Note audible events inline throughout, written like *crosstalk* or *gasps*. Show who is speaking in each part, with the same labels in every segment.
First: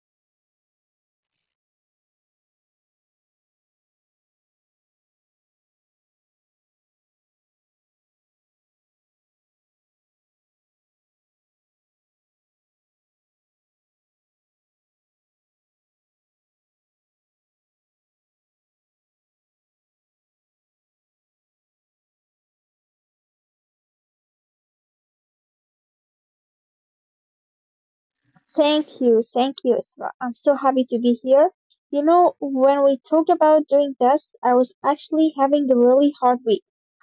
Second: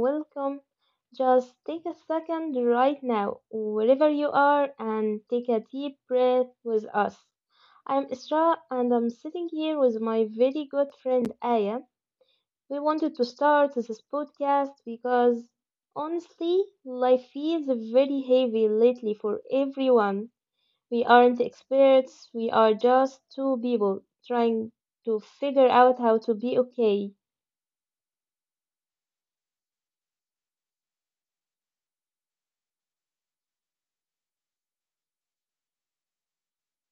Speaker 1: welcome. Just take a second right now, wherever you are, and take a deep breath with us. I'm Isra and I'm sitting here with my very good friend Aya. We wanted to start this podcast because honestly, life feels very heavy lately for everyone. We aren't experts, we are just two people trying to figure out how to be okay.
Speaker 2: Thank you, Isra. I'm so happy to be here. You know, when we talked about doing this, I was actually having a really hard week.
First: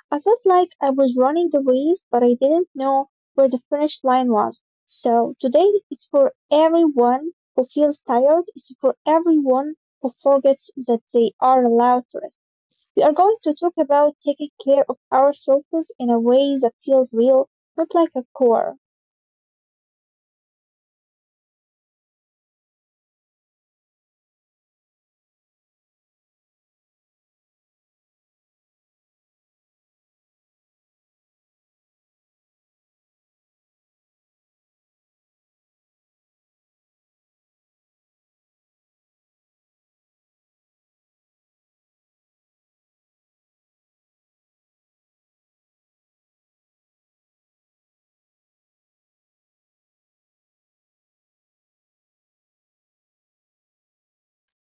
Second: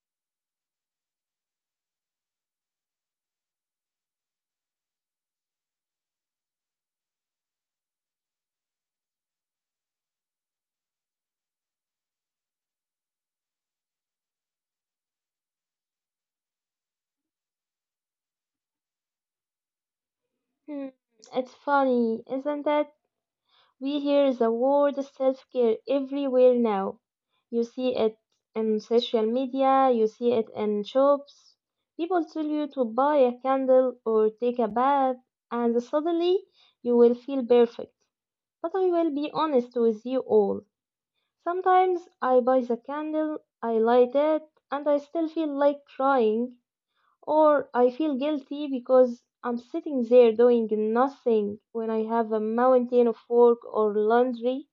Speaker 2: I felt like I was running the race, but I didn't know where the finish line was. So today is for everyone who feels tired. It's for everyone who forgets that they are allowed to rest. We are going to talk about taking care of ourselves in a way that feels real, not like a chore.
Speaker 1: Hmm. It's funny, isn't it? We hear the word self-care everywhere now. You see it in social media, you see it in shops. People tell you to buy a candle or take a bath, and suddenly you will feel perfect. But I will be honest with you all. Sometimes I buy the candle, I light it, and I still feel like crying. Or I feel guilty because I'm sitting there doing nothing when I have a mountain of work or laundry.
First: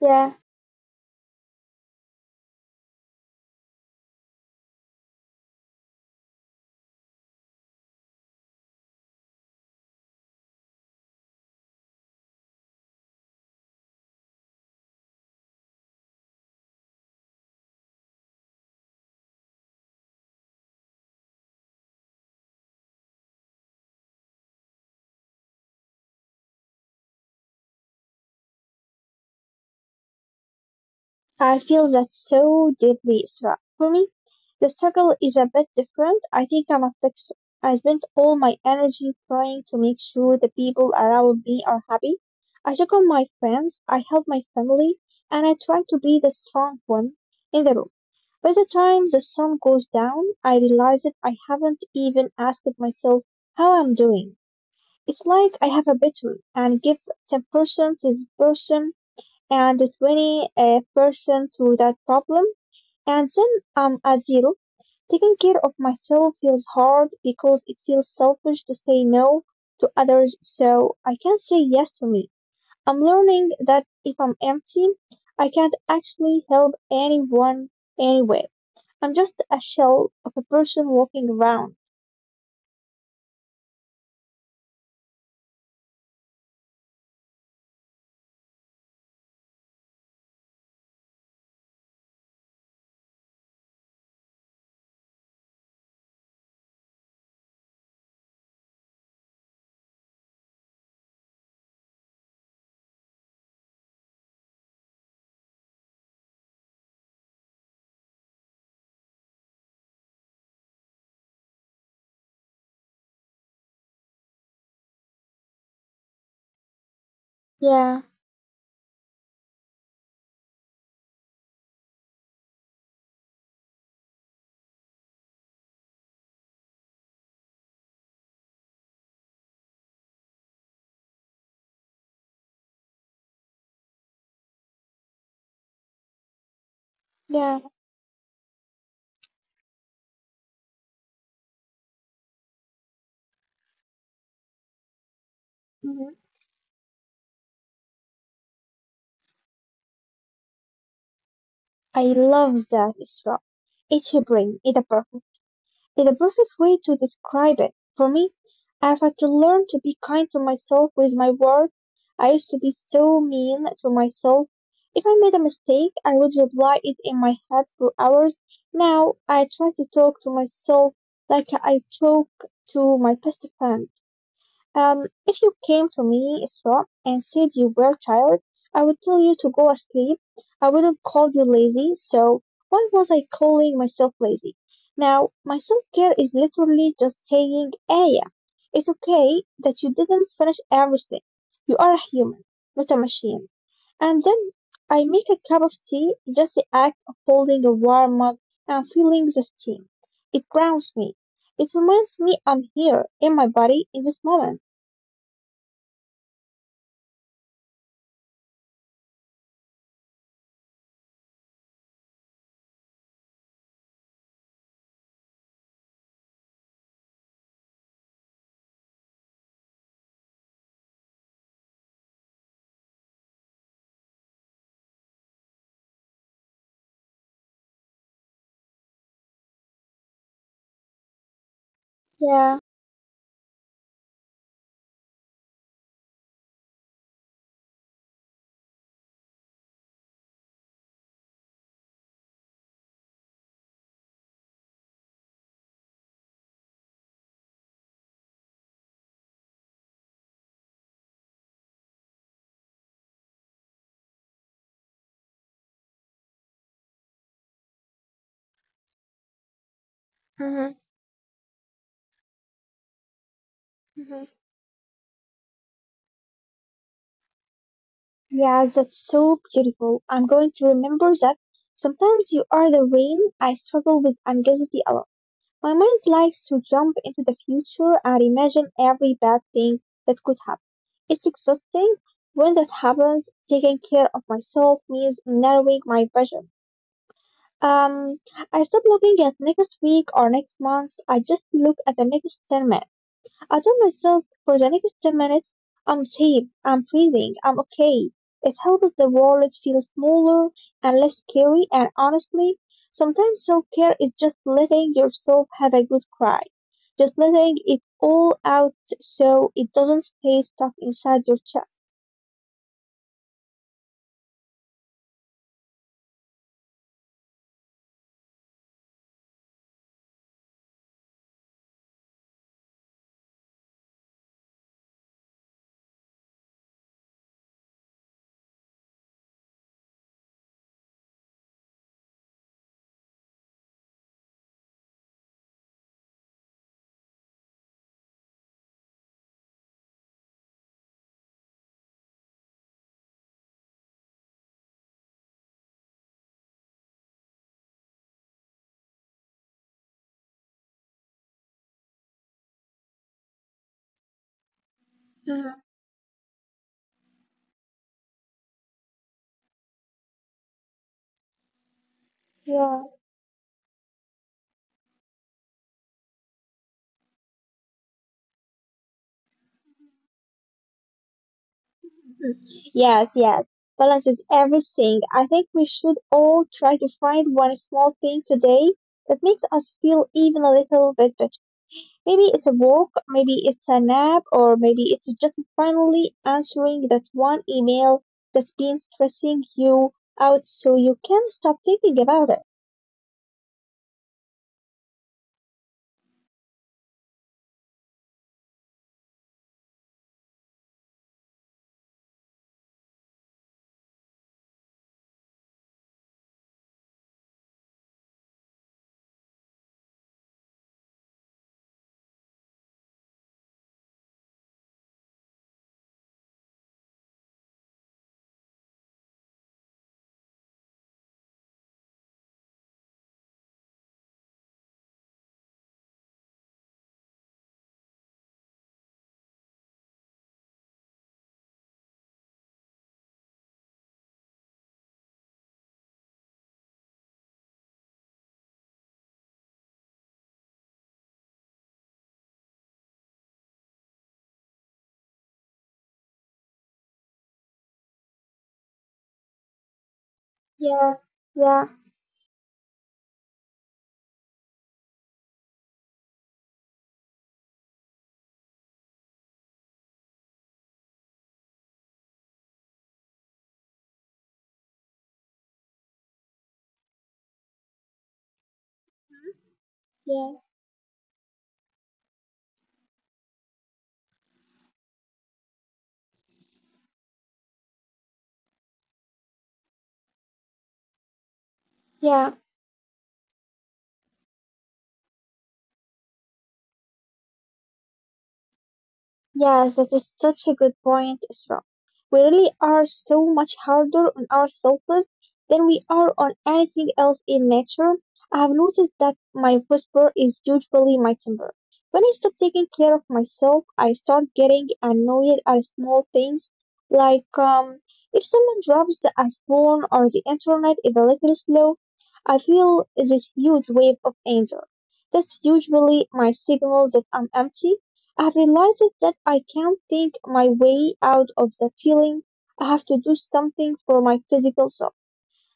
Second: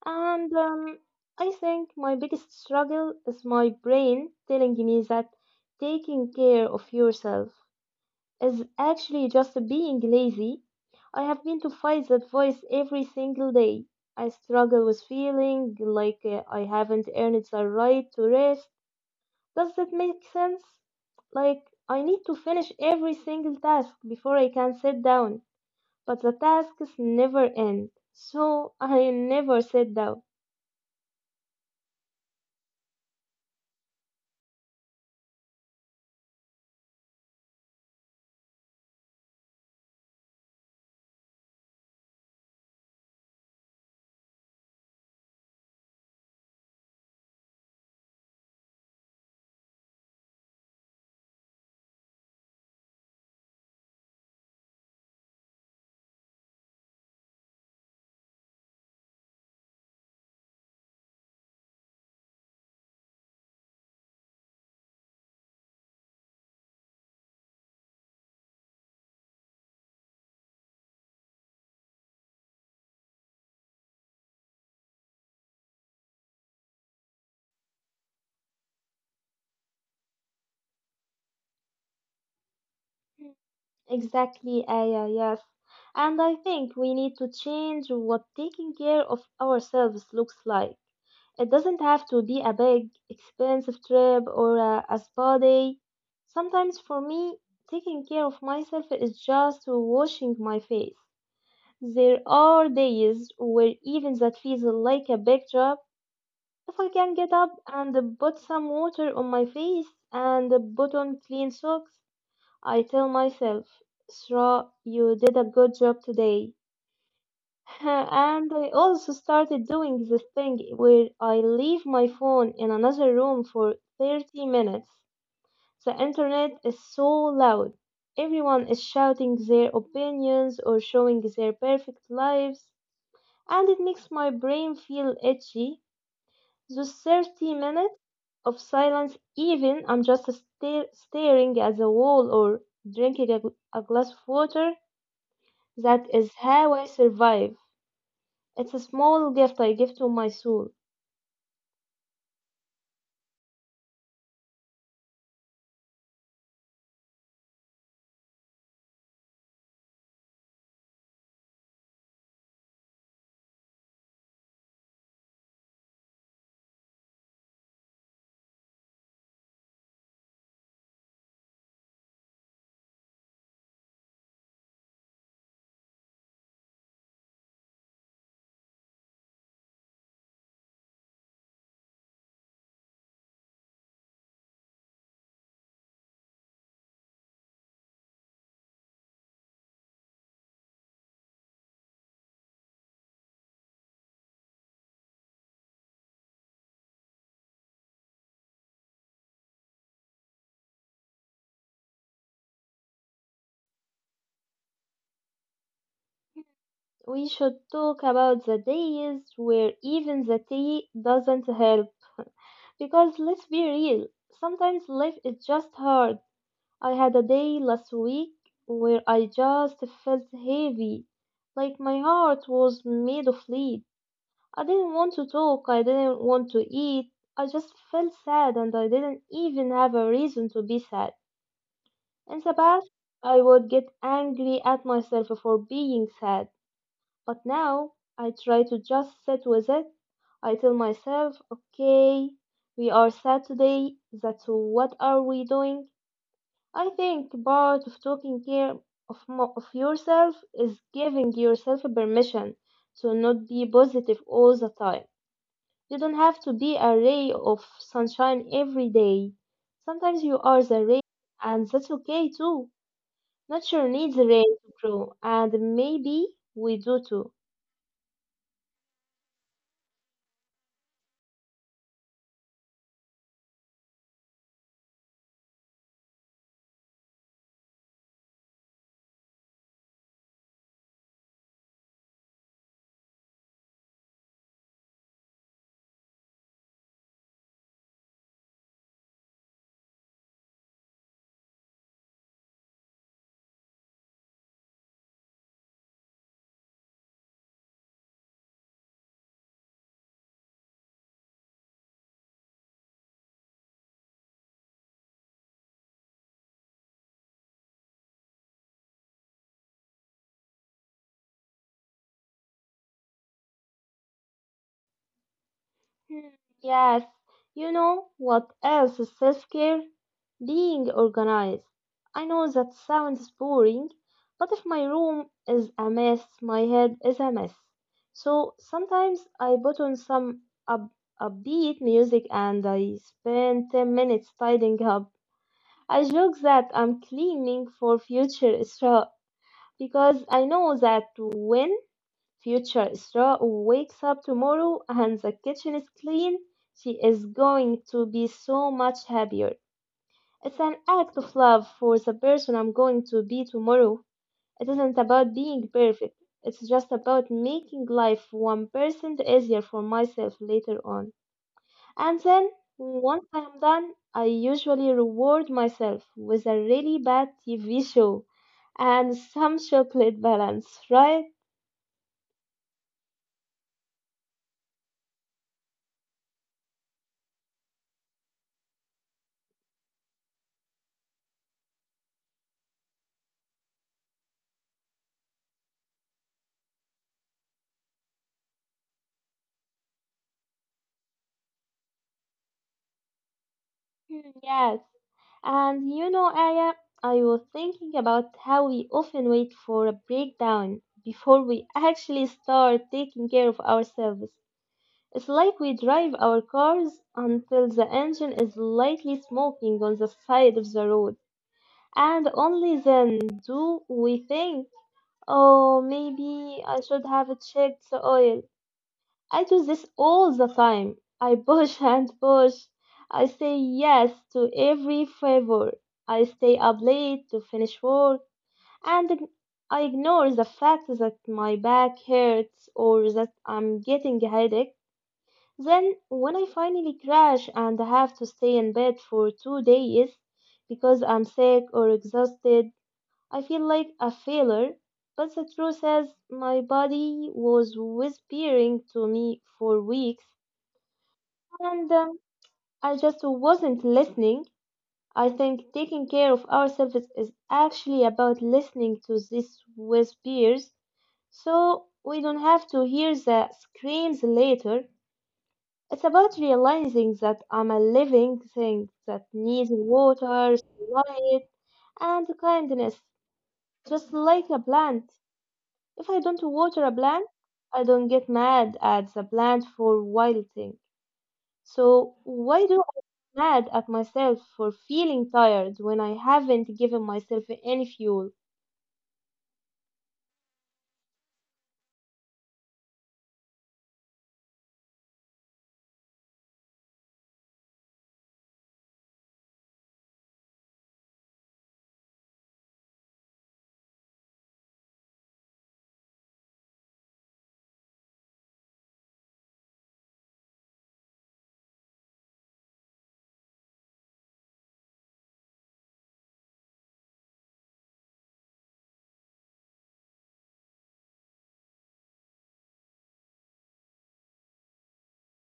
Speaker 2: Yeah,
Speaker 1: And I think my biggest struggle is my brain telling me that taking care of yourself is actually just being lazy. I have been to fight that voice every single day. I struggle with feeling like I haven't earned the right to rest, does that make sense? Like, I need to finish every single task before I can sit down, but the tasks never end, so *laughs* I never sit down.
Speaker 2: I feel that so deeply, Isra. For me, the struggle is a bit different. I think I'm a fixer. I spend all my energy trying to make sure the people around me are happy. I check on my friends, I help my family, and I try to be the strong one in the room. By the time the sun goes down, I realize that I haven't even asked myself how I'm doing. It's like I have a battery and give 10% to this person and 20 percent through that problem, and then I'm at zero. Taking care of myself feels hard because it feels selfish to say no to others, so I can say yes to me. I'm learning that if I'm empty, I can't actually help anyone anyway. I'm just a shell of a person walking around.
Speaker 1: Exactly, Aya, yes. And I think we need to change what taking care of ourselves looks like. It doesn't have to be a big, expensive trip or a spa day. Sometimes for me, taking care of myself is just washing my face. There are days where even that feels like a big job. If I can get up and put some water on my face and put on clean socks, I tell myself, Sra, you did a good job today. *laughs*
Speaker 2: Yeah,
Speaker 1: And I also started doing this thing where I leave my phone in another room for 30 minutes. The internet is so loud. Everyone is shouting their opinions or showing their perfect lives and it makes my brain feel itchy. Those 30
Speaker 2: yeah.
Speaker 1: minutes of silence, even I'm just staring at the wall or drinking a glass of water, that
Speaker 2: Mhm.
Speaker 1: is how I survive. It's a small gift I give to my soul.
Speaker 2: I love that, Isra. It's your brain, it's a is the perfect way to describe it. For me, I've had to learn to be kind to myself with my words. I used to be so mean to myself. If I made a mistake, I would reply it in my head for hours. Now I try to talk to myself like I talk to my best friend. If you came to me, Isra, and said you were tired, I would tell you to go asleep. I wouldn't call you lazy, so why was I calling myself lazy? Now, my self-care is literally just saying, Aya, it's okay that you didn't finish everything. You are a human, not a machine. And then I make a cup of tea, just the act of holding a warm mug and feeling the steam. It grounds me. It reminds me I'm here in my body in this moment.
Speaker 1: We should talk about the days where even the tea doesn't help. Because let's be real, sometimes life is just hard. I had a day last week where I just felt heavy, like my heart was made of lead. I didn't want to talk, I didn't want to eat, I just felt sad and I didn't even have a reason to be sad. In the
Speaker 2: Yeah.
Speaker 1: past, I would get angry at myself for being sad, but now I try to just sit with it. I tell myself, okay, we are sad today, that's what are we doing? I think part of taking care of yourself is giving yourself permission to not be positive all the time. You don't have to be a ray of sunshine every day. Sometimes you are
Speaker 2: Mm-hmm.
Speaker 1: the rain, and that's okay too. Nature needs
Speaker 2: Mm-hmm.
Speaker 1: rain to grow, and maybe we do too.
Speaker 2: Yeah, that's so beautiful. I'm going to remember that. Sometimes you are the rain. I struggle with anxiety a lot. My mind likes to jump into the future and imagine every bad thing that could happen. It's exhausting. When that happens, taking care of myself means narrowing my vision. Um, I stop looking at next week or next month. I just look at the next 10 minutes. I told myself for the next 10 minutes, I'm safe, I'm freezing, I'm okay. It helped the world feel smaller and less scary, and honestly, sometimes self care is just letting yourself have a good cry. Just letting it all out so it doesn't stay stuck inside your chest.
Speaker 1: Hmm. Yes, you know what else is so scary? Being organized. I know that sounds boring, but if my room is a mess, my head is a mess. So sometimes I put on some up- upbeat music and I spend 10 minutes tidying up. I joke that I'm cleaning for future *laughs* Isra because I know that when Future Isra wakes up tomorrow and the kitchen is clean. She is going to be so much happier. It's an act of love for the person I'm going to be tomorrow. It isn't about being
Speaker 2: Mhm.
Speaker 1: perfect. It's just about making life 1% easier for myself later on. And then,
Speaker 2: Yeah.
Speaker 1: once I'm done, I usually reward myself with a really bad TV show and some chocolate balance, right?
Speaker 2: Mm. Yes, yes. Balance is everything. I think we should all try to find one small thing today that makes us feel even a little bit better. Maybe it's a walk, maybe it's a nap, or maybe it's just finally answering that one email that's been stressing you out so you can stop thinking about it.
Speaker 1: Hmm. Yes. And you know, Aya, I was thinking about how we often wait for a breakdown before we actually start taking care of ourselves. It's like we drive our cars until the engine is lightly smoking on the side of the road, and only then do we think, oh, maybe I should have checked the oil. I do this all the time. I push and push. I say yes to every favor. I stay up late to finish work and I ignore the fact that my back hurts or that I'm getting a headache. Then, when I finally crash and have to stay in bed for 2 days because I'm sick or exhausted, I feel like a failure. But the truth is, my body was whispering to me for weeks
Speaker 2: Yeah, yeah,
Speaker 1: and I just wasn't listening. I think taking care of ourselves is actually about listening to these whispers, so we don't have to hear the screams later. It's about realizing that I'm a living thing that needs
Speaker 2: yeah,
Speaker 1: water, light, and kindness, just like a plant. If I don't water a plant, I don't get mad at the plant for wilting. So,
Speaker 2: yeah.
Speaker 1: why do I get mad at myself for feeling tired when I haven't given myself any fuel?
Speaker 2: Yes, that is such a good point, Isra. We really are so much harder on ourselves than we are on anything else in nature. I have noticed that my whisper is usually my temper. When I stop taking care of myself, I start getting annoyed at small things, like, if someone drops a spoon or the internet is a little slow, I feel this huge wave of anger. That's usually my signal that I'm empty. I have realized that I can't think my way out of the feeling. I have to do something for my physical self.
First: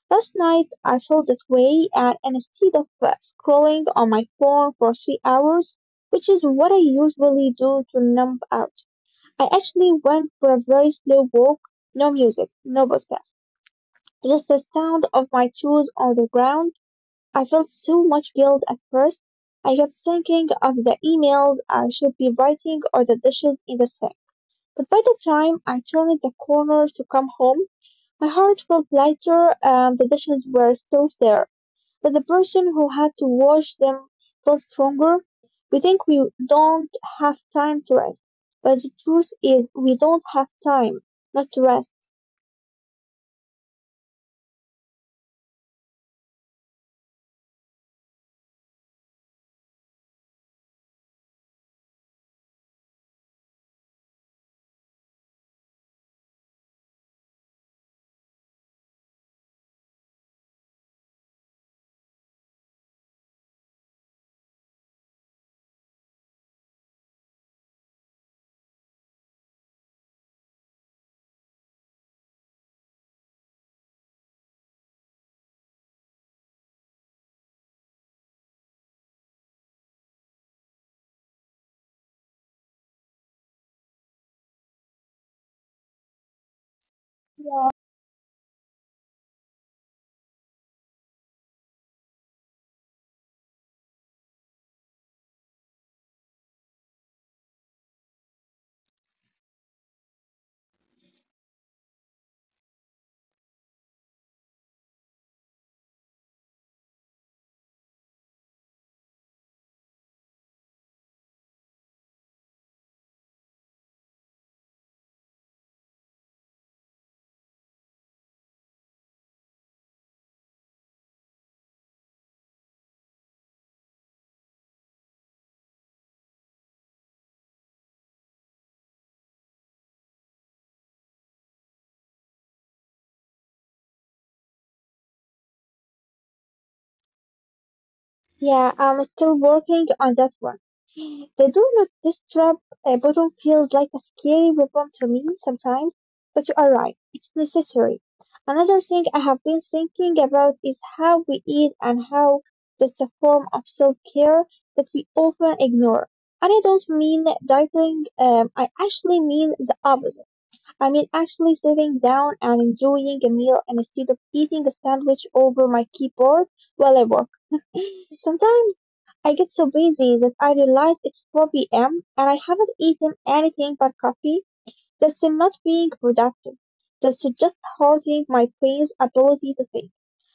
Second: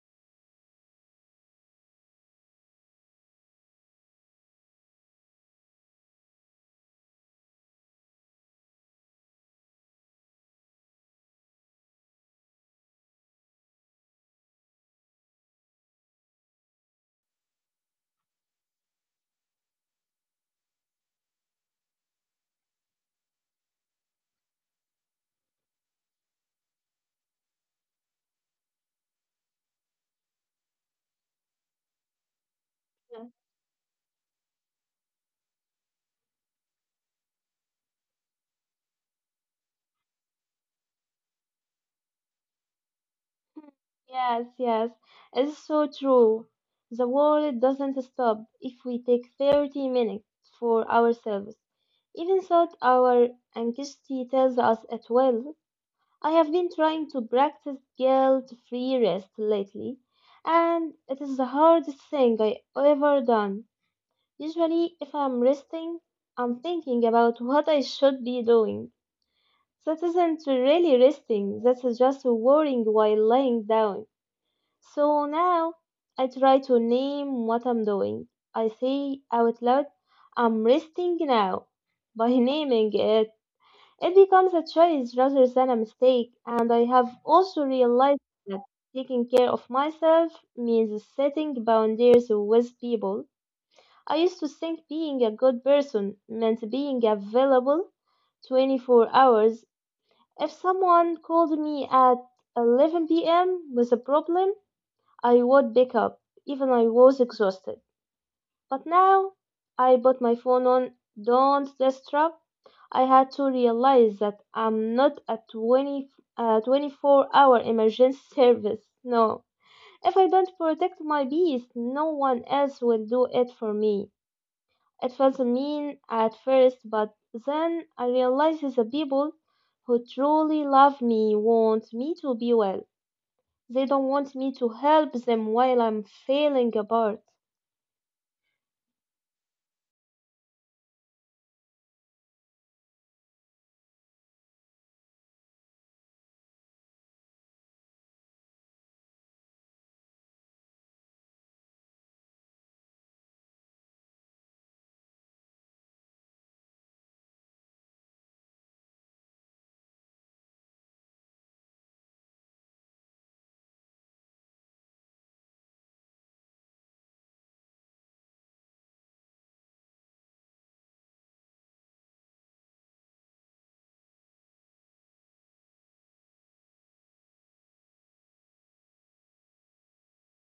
Speaker 2: Last night I felt that way, and instead of scrolling on my phone for 3 hours, which is what I usually do to numb out, I actually went for a very slow walk. No music, no podcast, just the sound of my shoes on the ground. I felt so much guilt at first. I kept thinking of the emails I should be writing or the dishes in the sink. But by the time I turned the corner to come home, my heart felt lighter and the dishes were still there. But the person who had
Speaker 1: Yeah.
Speaker 2: to wash them felt stronger. We think we don't have time to rest, but the truth is we don't have time not to rest.
Speaker 1: Yes, yes, it's so true. The world doesn't stop if we take 30 minutes for ourselves. Even though our anxiety tells us at well, I have been trying to practice guilt-free rest lately, and it is the hardest thing I ever done. Usually, if I'm resting, I'm thinking about what I should be doing. That isn't really resting, that's just worrying while lying down. So now I try to name what I'm doing. I say out loud, I'm resting now. By *laughs* naming it, it becomes a choice rather than a mistake, and I have also realized that taking care of myself means setting boundaries with people. I used to think being a good person meant being available 24 hours. If someone called me at 11 p.m. with a problem, I would pick up, even I was exhausted. But now I put my phone on don't disturb. I had to realize that I'm not a 24-hour emergency *laughs* service. No. If I don't protect my beast, no one else will do it for me. It felt mean at first, but then I realized that the people who truly love me want me to be well. They don't want me to help them while I'm failing apart.
Speaker 2: Yeah, I'm still working on that one. The do not disturb button feels like a scary weapon to me sometimes, but you are right, it's necessary. Another thing I have been thinking about is how we eat and how that's a form of self care that we often ignore. And I don't mean dieting, I actually mean the opposite. I mean actually sitting down and enjoying a meal instead of eating a sandwich over my keyboard while I work. *laughs* Sometimes I get so busy that I realize it's 4 p.m. and I haven't eaten anything but coffee. That's not being productive. That's just hurting my brain's ability to think.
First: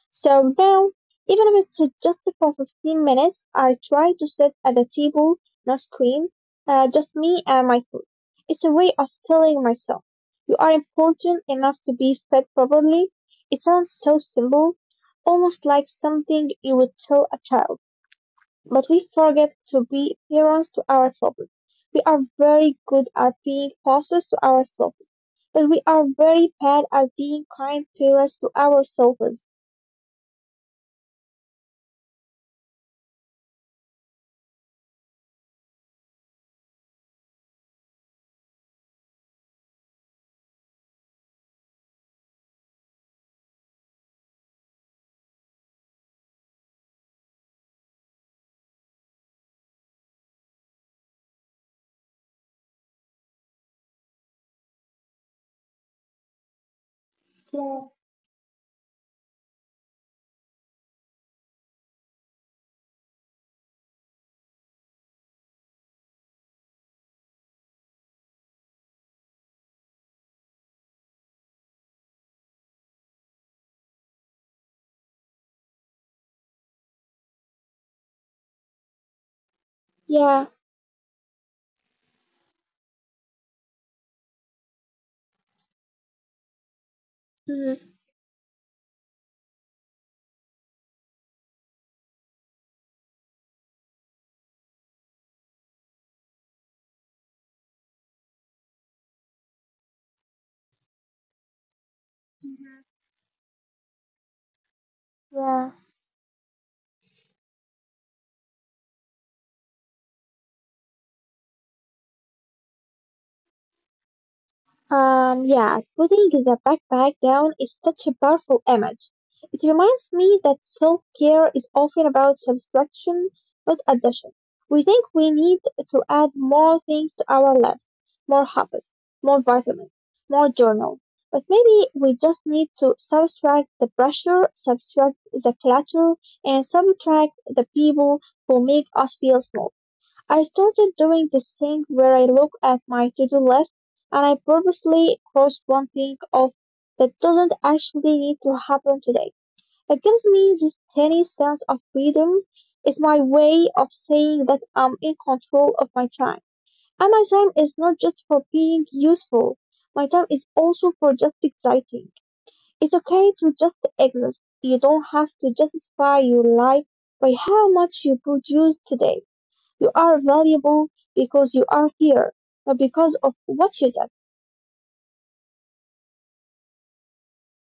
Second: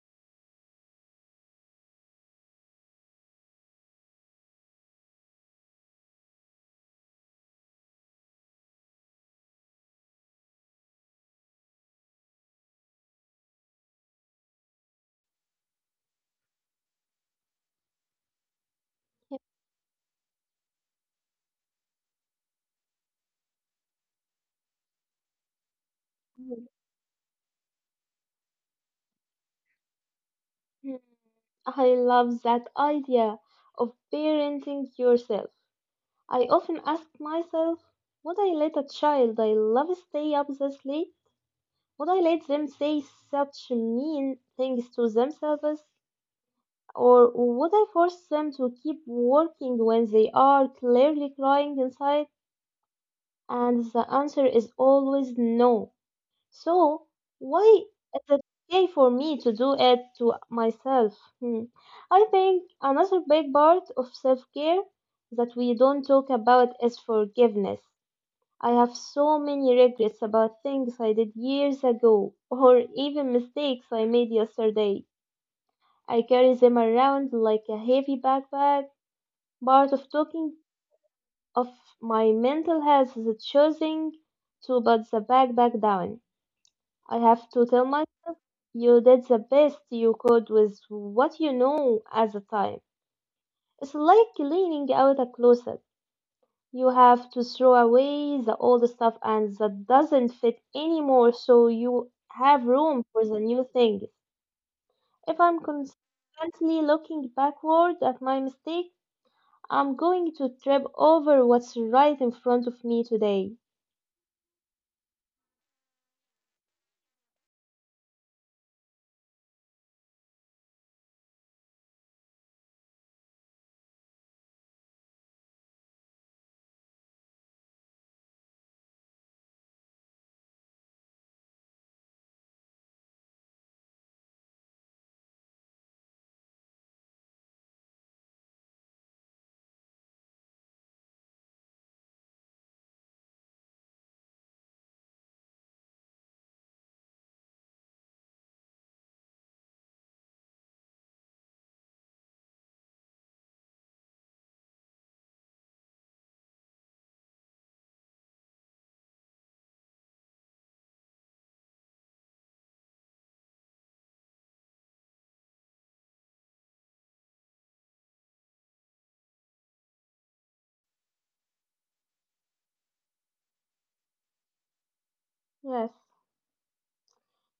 Speaker 2: So now, even if it's just for 15 minutes, I try to sit at a table, no screen, just me and my food. It's a way of telling myself, you are important enough to be fed properly. It sounds so simple, almost like something you would tell a child, but we forget to be parents to ourselves. We are very good at being bosses to ourselves, but we are very bad at being kind parents to ourselves.
Speaker 1: Mhm. I love that idea of parenting yourself. I often ask myself, would I let a child I love stay up this late? Would I let them say such mean things to themselves? Or would I force them to keep working when they are clearly crying inside? And the answer is always no. So,
Speaker 2: Yeah.
Speaker 1: why is it okay for me to do it to myself? Hmm. I think another big part of self care that we don't talk about is forgiveness. I have so many regrets about things I did years ago, or even mistakes I made yesterday. I carry them around like a heavy backpack. Part of
Speaker 2: Yeah.
Speaker 1: talking of my mental health is choosing to put the back down. I have to tell
Speaker 2: Mm,
Speaker 1: myself, you did the best you could with what you know at the time. It's like cleaning out a closet. You have to throw away the old stuff and that doesn't fit anymore so you have
Speaker 2: mhm,
Speaker 1: room for the new things. If I'm
Speaker 2: yeah.
Speaker 1: constantly looking backward at my mistake, I'm going to trip over what's right in front of me today.
Speaker 2: Yes, putting the backpack down is such a powerful image. It reminds me that self care is often about subtraction, not addition. We think we need to add more things to our lives, more hobbies, more vitamins, more journals. But maybe we just need to subtract the pressure, subtract the clutter, and subtract the people who make us feel small. I started doing this thing where I look at my to-do list and I purposely cross one thing off that doesn't actually need to happen today. It gives me this tiny sense of freedom. It's my way of saying that I'm in control of my time. And my time is not just for being useful. My time is also for just exciting. It's okay to just exist. You don't have to justify your life by how much you produce today. You are valuable because you are here, not because of what you did.
Speaker 1: Yes,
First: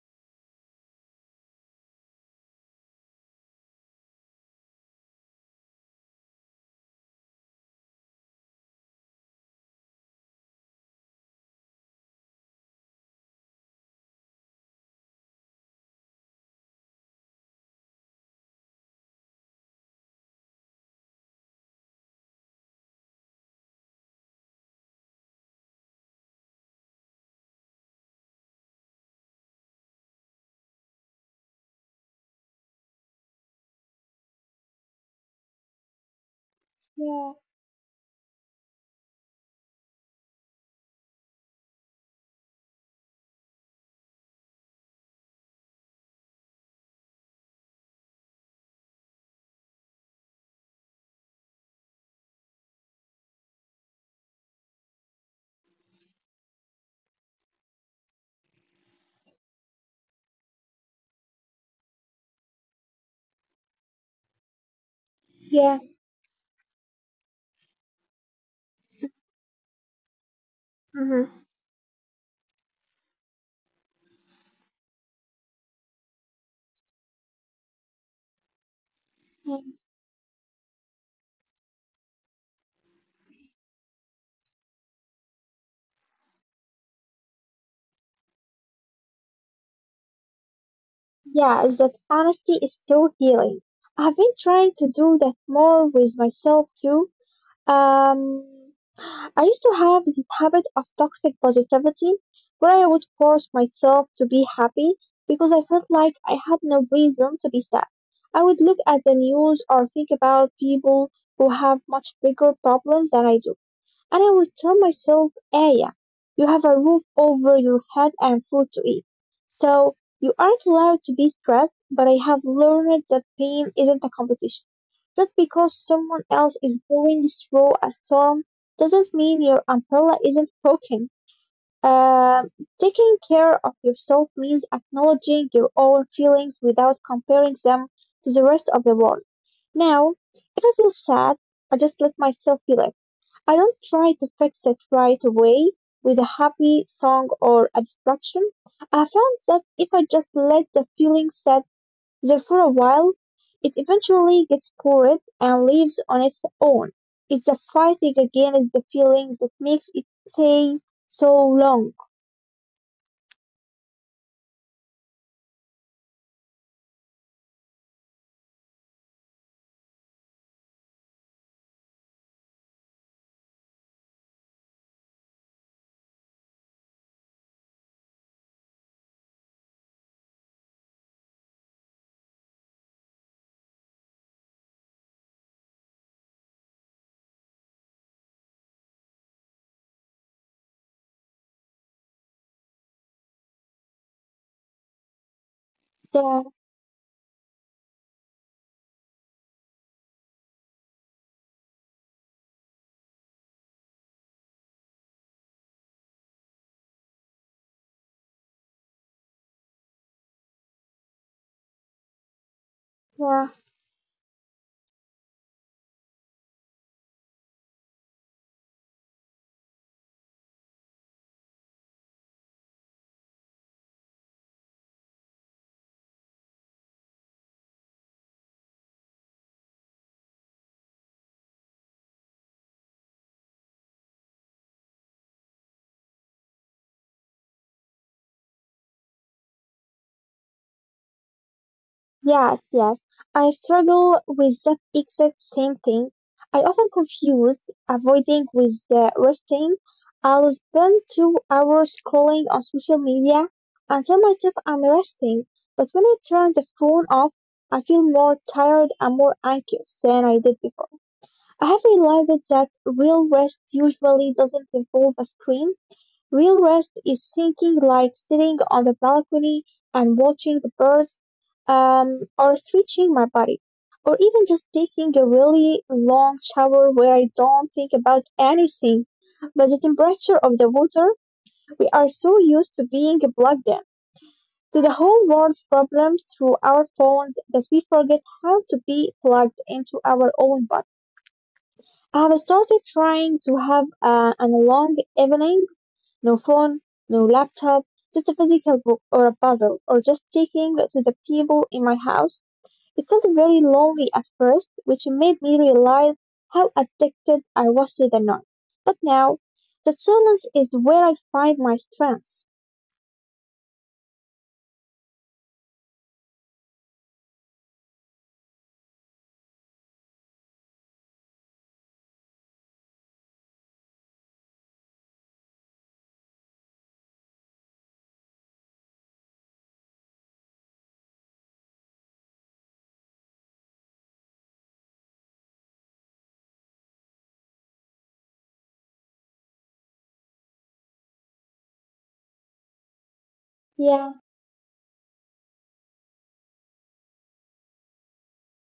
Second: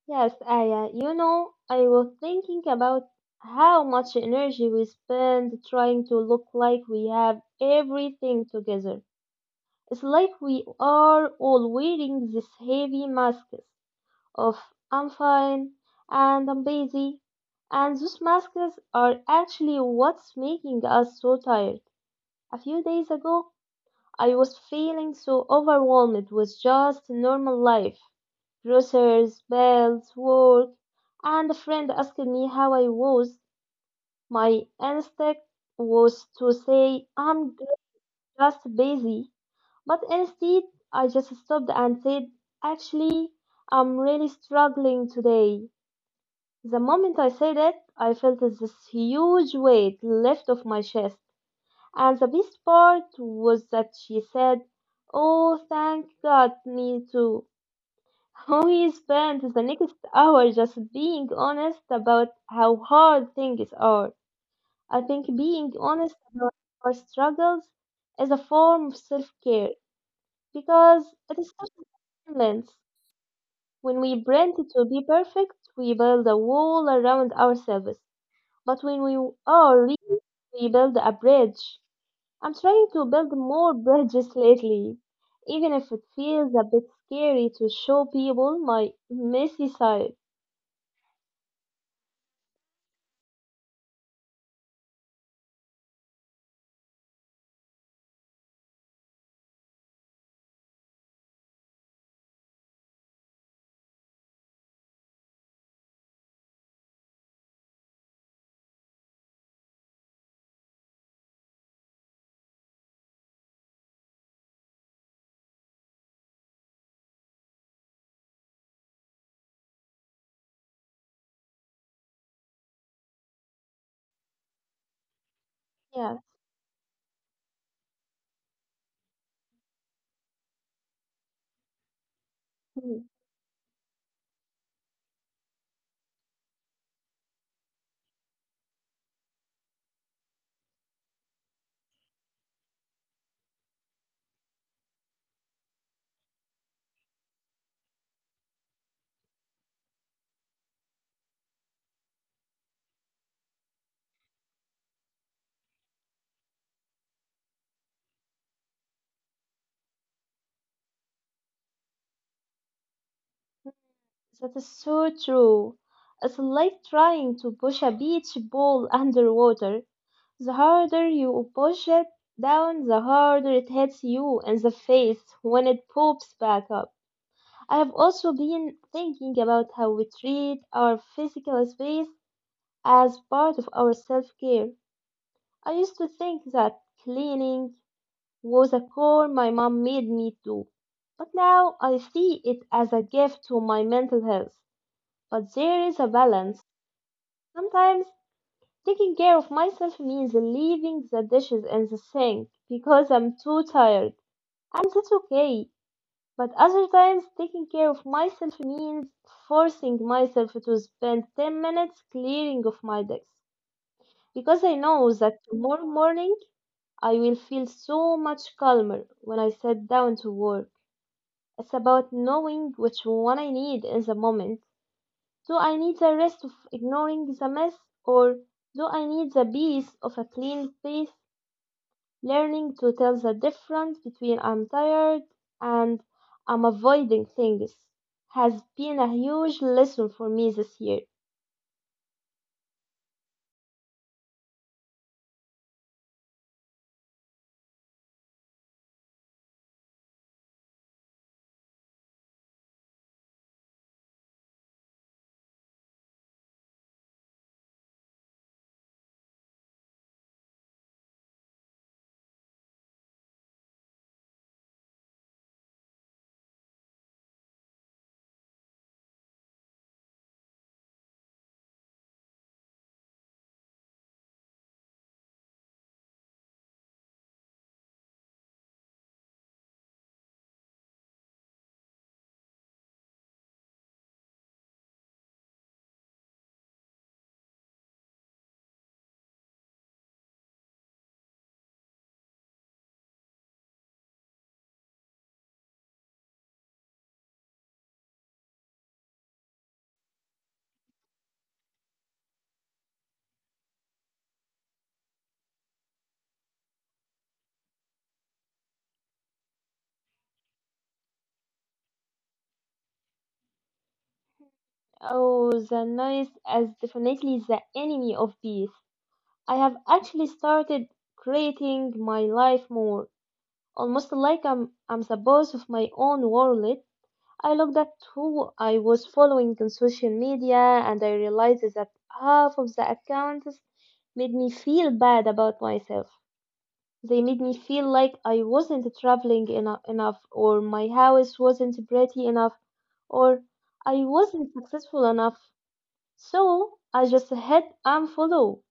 Speaker 1: yes, Aya. You know, I was thinking about how much energy we spend trying to look like we have everything together. It's like we are all wearing these heavy masks of I'm fine and I'm busy. And those masks are actually what's making us so tired. A few days ago, I was feeling so overwhelmed with just normal life. Groceries, bills, work, and a friend asked me how I was. My instinct was to say,
Speaker 2: Yeah.
Speaker 1: I'm just busy. But instead, I just stopped and said, actually, I'm really struggling today. The moment I said it, I felt this huge weight lift off my chest. And the best part was that she said, oh, thank God, me too. *laughs* We spent the next hour just being honest about how hard things are. I think being
Speaker 2: Yeah.
Speaker 1: honest about our struggles is a form of self care because
Speaker 2: Mm-hmm.
Speaker 1: it is such a balance. When we pretend to be perfect, we build a wall around ourselves. But when we are real, we build a bridge. I'm trying to build more bridges lately, even if it feels a bit scary to show people my messy side.
Speaker 2: Yeah, is that honesty is so healing. I've been trying to do that more with myself too. Um, I used to have this habit of toxic positivity where I would force myself to be happy because I felt like I had no reason to be sad. I would look at the news or think about people who have much bigger problems than I do. And I would tell myself, Aya, you have a roof over your head and food to eat. So you aren't allowed to be stressed, but I have learned that pain isn't a competition. Just because
Speaker 1: Yeah.
Speaker 2: someone else is going through a storm doesn't mean your umbrella isn't broken. Um,
Speaker 1: Mhm.
Speaker 2: taking care of yourself means acknowledging your own feelings without comparing them to the rest of the world. Now, if I feel sad, I just let myself feel it. I don't try to fix it right away with a happy song or abstraction. I found that if I just let the feeling sit there for a while, it eventually gets bored and leaves on its own. It's the fighting against the feelings that makes it stay so long.
Speaker 1: That is so true. It's like trying to push a beach ball *laughs* underwater. The harder you push it down, the harder it hits you in the face when it pops back up. I have also been thinking about how we treat our physical space as part of our self care. I used to think that cleaning was a chore my mom made me do, but now I see it as a gift to my mental health. But there is a
Speaker 2: Yeah,
Speaker 1: balance. Sometimes taking care of myself means leaving the dishes in the sink because I'm too tired, and that's okay. But other times, taking care of myself means forcing myself to spend 10 minutes clearing of my desk
Speaker 2: yeah.
Speaker 1: because I know that tomorrow morning I will feel so much calmer when I sit down to work. It's about knowing which one I need in the moment. Do I need the rest of ignoring the mess, or do I need the peace of a clean space? Learning to tell the difference between I'm tired and I'm avoiding things has been a huge lesson for me this year.
Speaker 2: Yes, yes. I struggle with that exact same thing. I often confuse avoiding with resting. I'll spend 2 hours scrolling on social media and tell myself I'm resting, but when I turn the phone off, I feel more tired and more anxious than I did before. I have realized that real rest usually doesn't involve a screen. Real rest is thinking like sitting on the balcony and watching the birds, or stretching my body, or even just taking a really long shower where I don't think about anything but the temperature of the water. We are so used to being plugged in to the whole world's problems through our phones that we forget how to be plugged into our own body. I have started trying to have an long evening, no phone, no laptop, just a physical book or a puzzle, or just speaking to the people in my house. It felt very lonely at first, which made me realize how addicted I was to the noise. But now, the silence is where I find my strength.
Speaker 1: Oh, the noise is definitely the enemy of peace. I have actually started creating my life more, almost like I'm the boss of my own world. I looked at who I was following on social media and I realized that half of the accounts made me feel bad about myself. They made me feel like I wasn't traveling enough, or my house wasn't pretty enough, or I
Speaker 2: Yeah.
Speaker 1: wasn't successful enough. So I just hit unfollow.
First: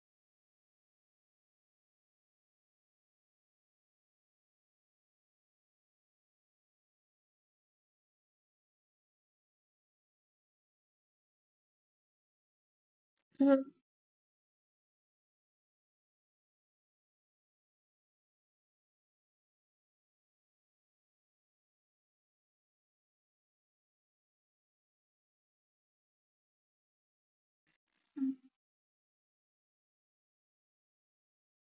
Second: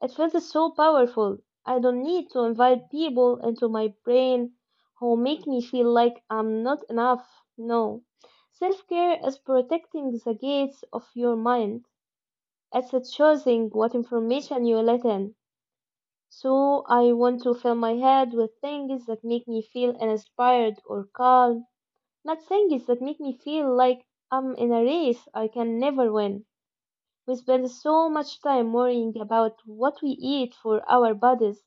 Speaker 1: It feels so powerful. I don't need to invite people into my brain who make me feel like I'm not enough. No. Self care is protecting the gates of your mind. It's choosing
Speaker 2: Mhm.
Speaker 1: what information you let in. So I want to fill my head with things that make me feel inspired or calm, not things that make me feel like I'm in a race I can never win. We spend so much time worrying about what we eat for our bodies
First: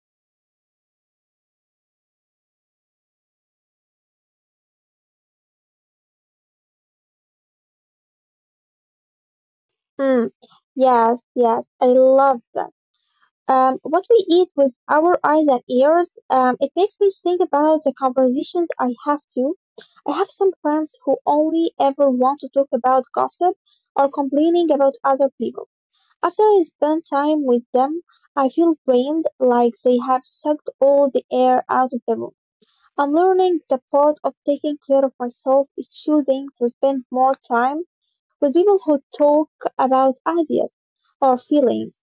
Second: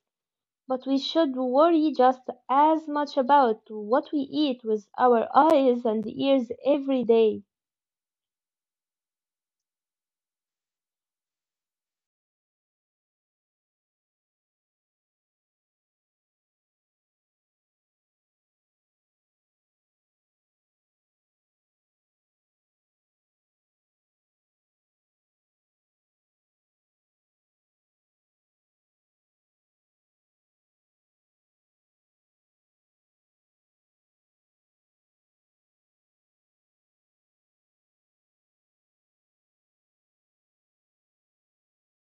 Speaker 1: but we should worry just as much about what we eat with our eyes and ears every day.
Speaker 2: Mm. Yes, yes, I love that. What we eat with our eyes and ears, it makes me think about the conversations I have too. I have some friends who only ever want to talk about gossip or complaining about other people. After I spend time with them, I feel drained, like they have sucked all the air out of the room. I'm learning the part of taking care of myself is choosing to spend more time with people who talk about ideas or feelings,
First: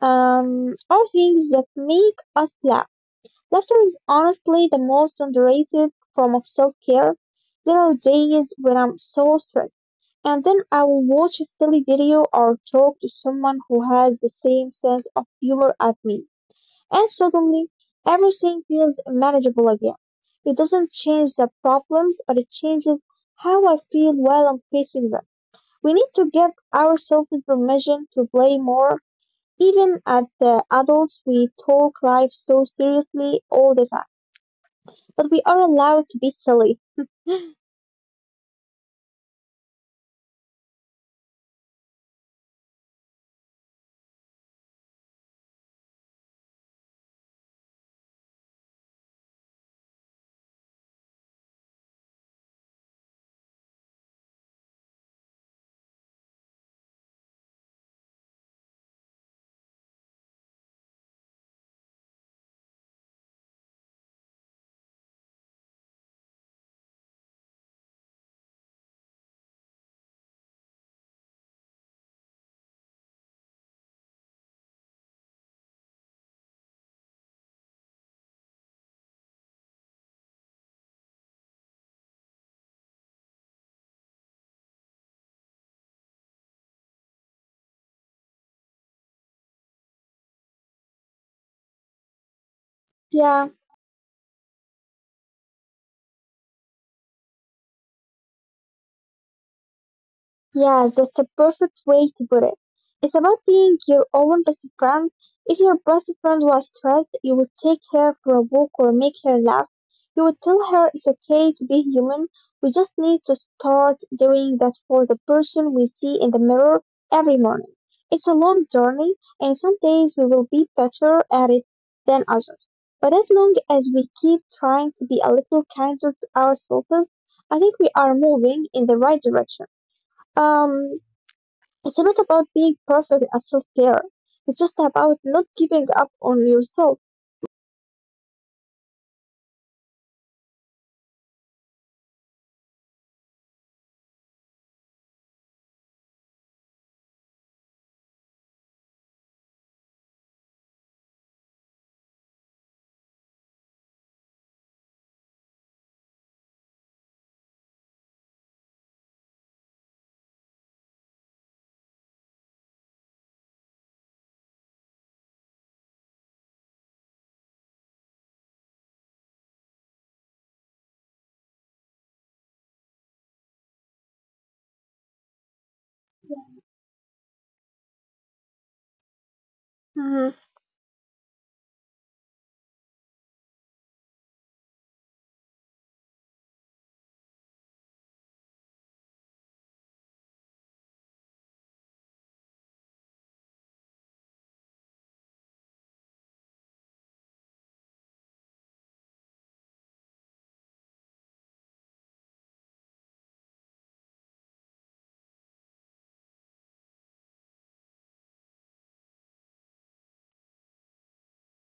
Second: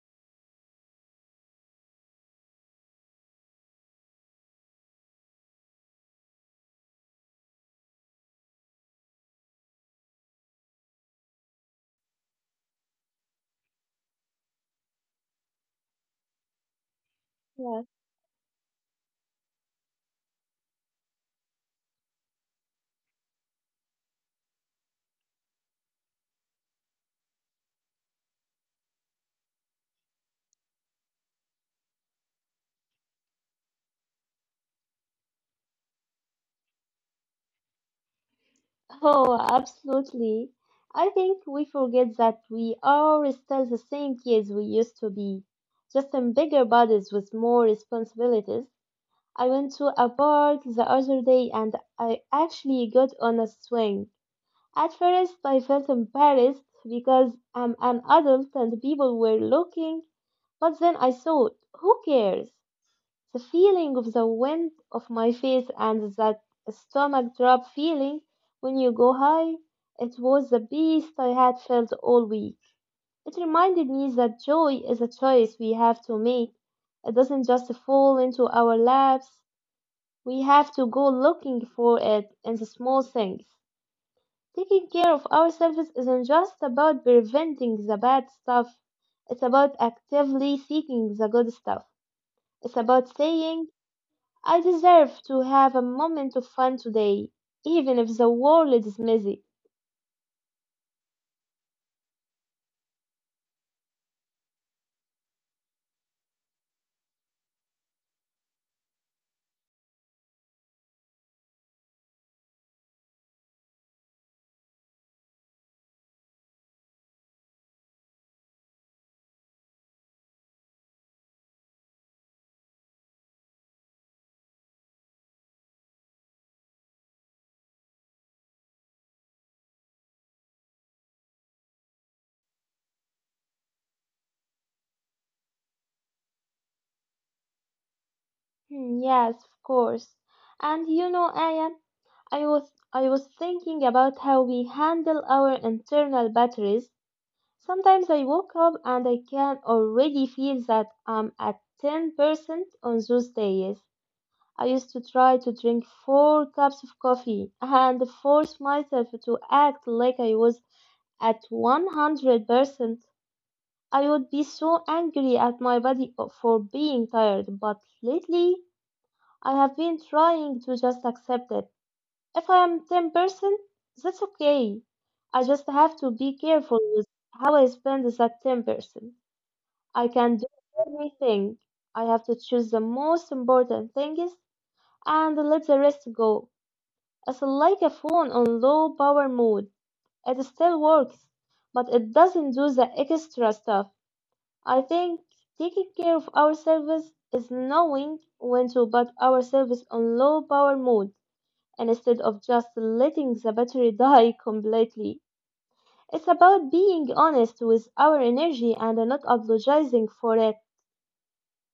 Speaker 2: or things that make us laugh. Laughter is honestly the most underrated form of self-care. There are days when I'm so stressed, and then I will watch a silly video or talk to someone who has the same sense of humor as me, and suddenly
Speaker 1: Yes.
Speaker 2: everything feels manageable again. It doesn't change the problems, but it changes how I feel while I'm facing them. We need to give ourselves permission to play more, even at the adults we talk life so seriously all the time. But we are allowed to be silly.
Speaker 1: Oh, absolutely. I think we forget that we are still the same kids we used to be, just in bigger bodies with more responsibilities. I went to a park the other day and I actually got on a swing. At first, I felt embarrassed because I'm an adult and people were looking, but then I thought, who cares? The feeling of the wind off my face and that stomach drop feeling when you go high, it was the best I had felt all week. It reminded me that joy is a choice we have to make. It doesn't just fall into our laps. We have to go looking for it in the small things. Taking care of ourselves isn't just about preventing the bad stuff. It's about actively seeking the good stuff. It's about
Speaker 2: Yeah.
Speaker 1: saying, I deserve to have a moment of fun today, even if the world is messy.
Speaker 2: Yeah, that's a perfect way to put it. It's about being your own best friend. If your best friend was stressed, you would take her for a walk or make her laugh. You would tell her it's okay to be human. We just need to start doing that for the person we see in the mirror every morning. It's a long journey, and some days we will be better at it than others. But as long as we keep trying to be a little kinder to ourselves, I think we are moving in the right direction. Um, it's not about being perfect at self care. It's just about not giving up on yourself.
Speaker 1: Hmm, yes, of course. And you know, Aya, I was thinking about how we handle our internal batteries. Sometimes I woke up and I can already feel that I'm at 10% on those days. I used to try to drink four cups of coffee and force myself to act like I was at 100%. I would be so angry at my body for being tired, but lately I have been trying to just accept it. If I am 10%, that's okay. I just have to be careful with how I spend that 10%. I
Speaker 2: Hmm.
Speaker 1: can do everything. I have to choose the most important things and let the rest go. It's like a phone on low power mode. It still works, but it doesn't do the extra stuff. I think taking care of ourselves is knowing when to put ourselves on low power mode and instead of just letting the battery *laughs* die completely. It's about being honest with our energy and not apologizing for it.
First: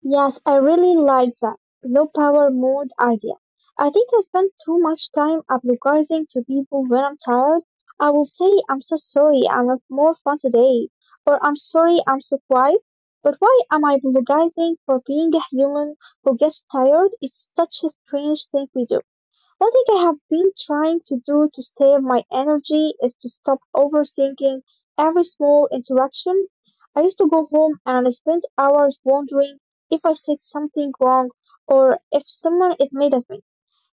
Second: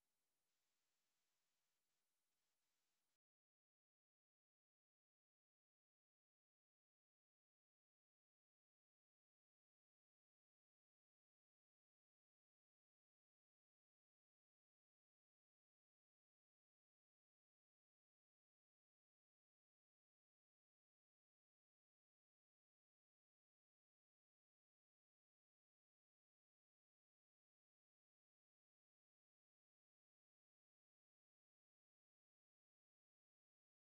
Speaker 2: Yes, I really like that low power mode idea. I think I spend too much time apologizing to people when I'm tired. I will say, I'm so sorry, I'm have more fun today, or I'm sorry, I'm so quiet. But why am I apologizing for being a human who gets tired? It's such a strange thing we do. Something I have been trying to do to save my energy is to stop overthinking every small interaction. I used to go home and spend hours wondering if I said something wrong or if someone is mad at me.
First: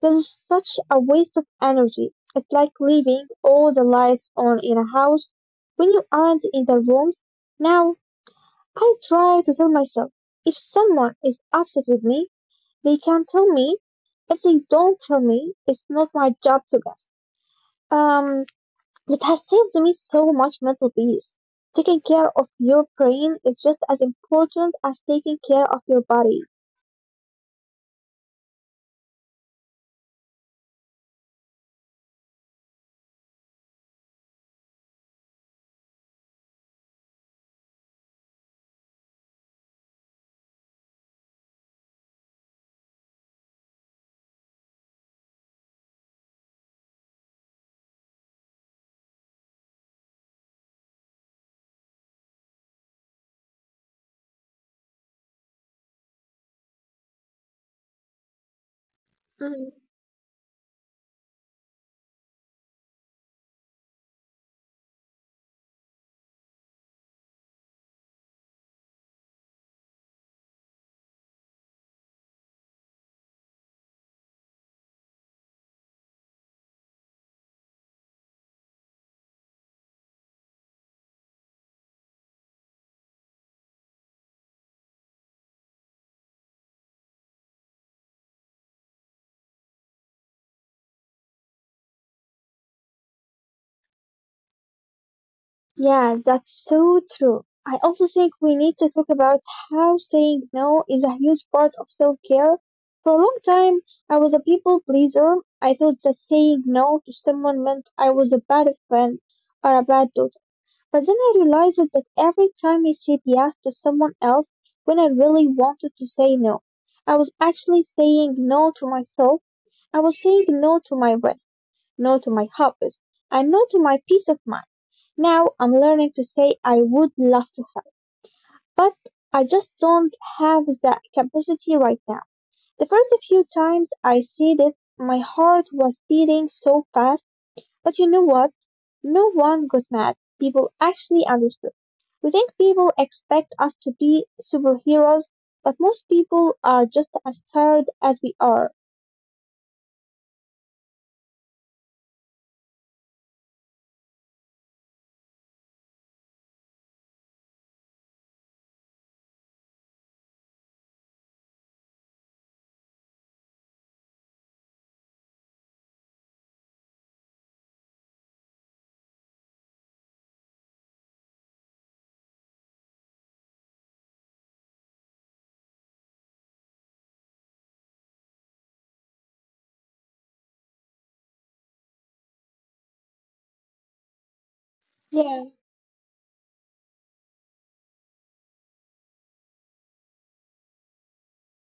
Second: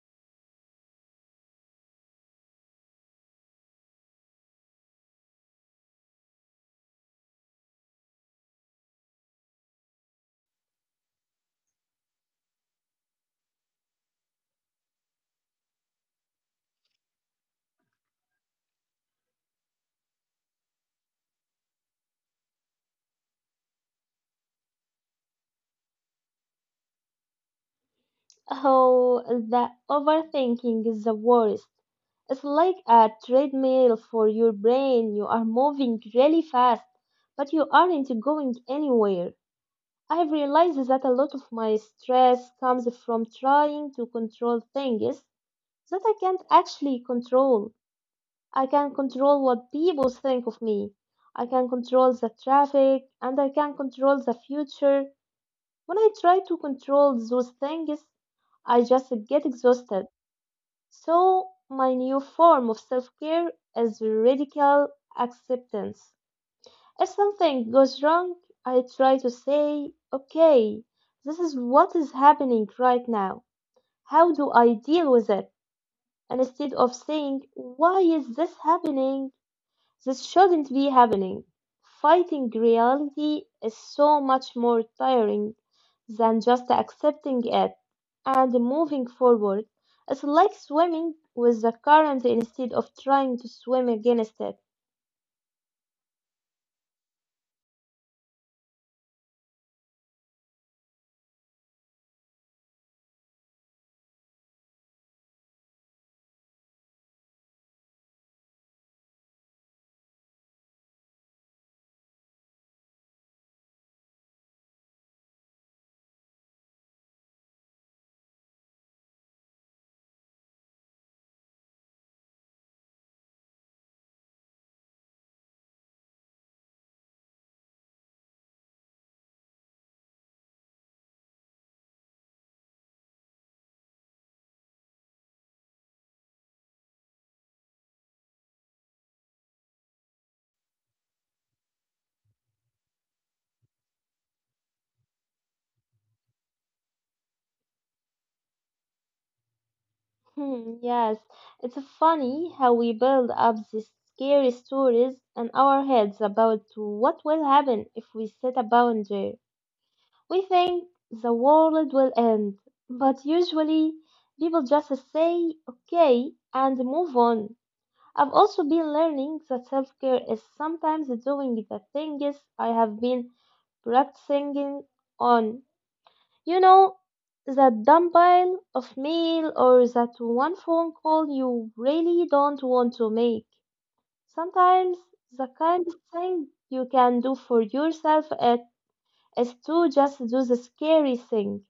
Speaker 2: That is such a waste of energy. It's like leaving all the lights on in a house when you aren't in the rooms. Now, I try to tell myself, if someone is upset with me, they can tell me. If they don't tell me, it's not my job to guess. Um, it has saved me so much mental peace. Taking care of your brain is just as important as taking care of your body.
Speaker 1: Oh, the overthinking is the worst. It's like a treadmill for your brain. You are moving really fast, but you aren't going anywhere. I've realized that a lot of my stress comes from trying to control things that I can't actually control. I can control what people think of me. I can control the traffic and I can control the future. When I try to control those things, I just get
Speaker 2: Mm.
Speaker 1: exhausted. So, my new form of self care is radical acceptance. If something goes wrong, I try to say, okay, this is what is happening right now. How do I deal with it? And instead of saying, why is this happening? This shouldn't be happening. Fighting reality is so much more tiring than just accepting it and moving forward. It's like swimming with the current instead of trying to swim against it.
Speaker 2: Yeah, that's so true. I also think we need to talk about how saying no is a huge part of self care. For a long time, I was a people pleaser. I thought that saying no to someone meant I was a bad friend or a bad daughter. But then I realized that every time I said yes to someone else when I really wanted to say no, I was actually saying no to myself. I was saying no to my rest, no to my hobbies, and no to my peace of mind. Now I'm learning to say, I would love to help, but I just don't have that capacity right now. The first few times I said it, my heart was beating so fast, but you know what? No one got mad. People actually understood. We think people expect us to be superheroes, but most people are just as tired as we are.
Speaker 1: Hmm, yes, it's funny how we build up these scary stories in our heads about what will happen if we set a boundary. We think the world will end, but usually people just say okay and move on. I've also been learning that self care is sometimes doing the things I have been practicing on you know, that dumbbell of mail or that one phone call you really don't want to make. Sometimes
Speaker 2: Yeah.
Speaker 1: the kind of thing you can do for yourself it is to just do the scary thing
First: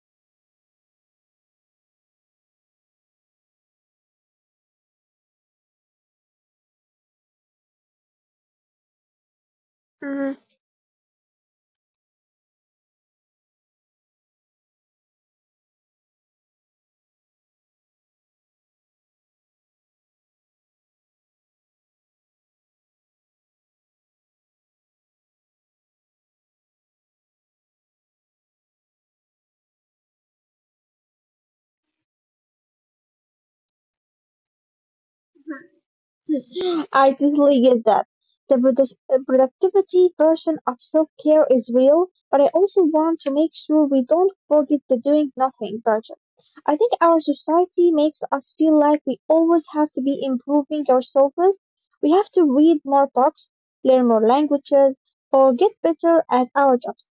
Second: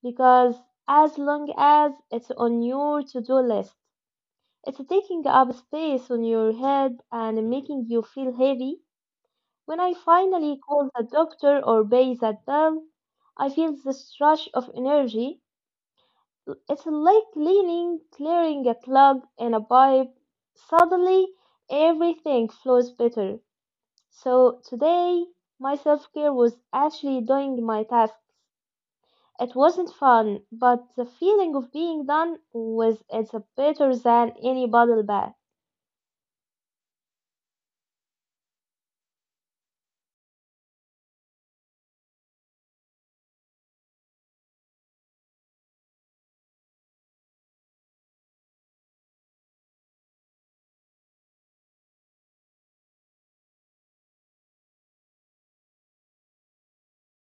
Speaker 1: because as long as it's on your to-do list, it's taking up space on your head and making you feel heavy. When I
Speaker 2: Mhm.
Speaker 1: finally call the doctor or pay that bill, I feel this rush of energy. It's like cleaning, clearing a plug in a pipe. Suddenly, everything flows better. So today, my self-care was actually doing my tasks. It wasn't fun, but the feeling of being done with it's better than any bottle bath.
Speaker 2: I totally get that. The productivity version of self care is real, but I also want to make sure we don't forget the doing nothing version. I think our society makes us feel like we always have to be improving ourselves. We have to read more books, learn more languages, or get better at our jobs.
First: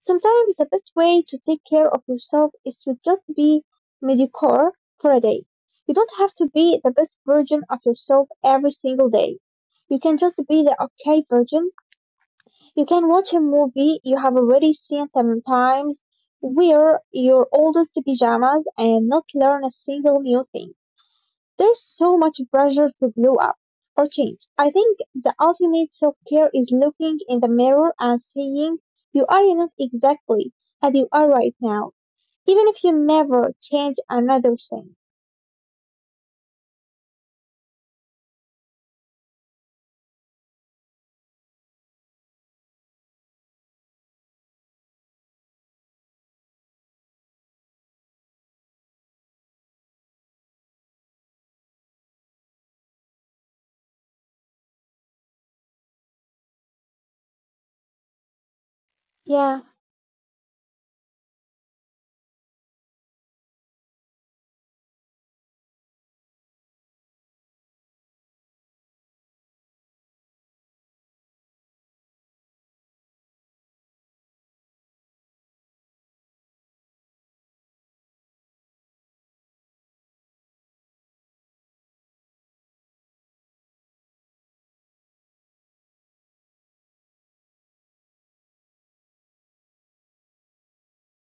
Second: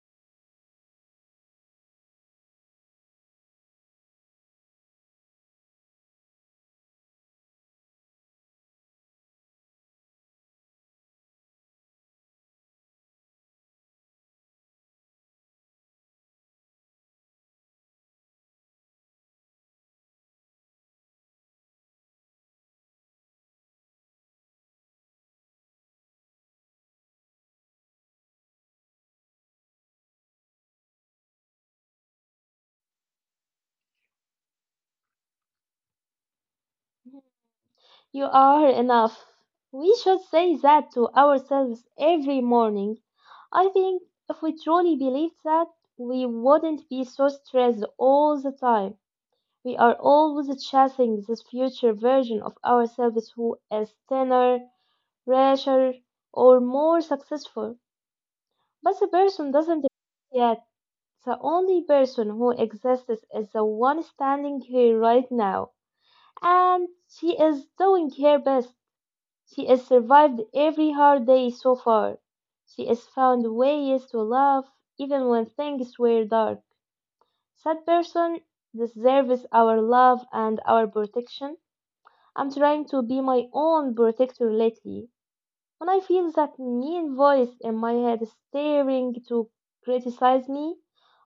Speaker 2: Sometimes the best way to take care of yourself is to just be mediocre for a day. You don't have to be the best version of yourself every single day. You can just be the okay version. You can watch a movie you have already seen seven times, wear your oldest pajamas, and not learn a single new thing. There's so much pressure to blow up or change. I think the ultimate self care is looking in the mirror and saying, you are enough exactly as you are right now, even if you never change another thing.
Speaker 1: You are enough. We should say that to ourselves every morning. I think if we truly believed that, we wouldn't be so stressed all the time. We are always chasing this future version of ourselves who is thinner, richer, or more successful. But the
Speaker 2: Yeah,
Speaker 1: person doesn't exist yet. The only person who exists is the one standing here right now. And she is doing her best. She has survived every hard day so far. She has found ways to laugh even when things were dark. That person deserves our love and our protection. I'm trying to be my own protector lately. When I feel that mean voice in my head staring to criticize me,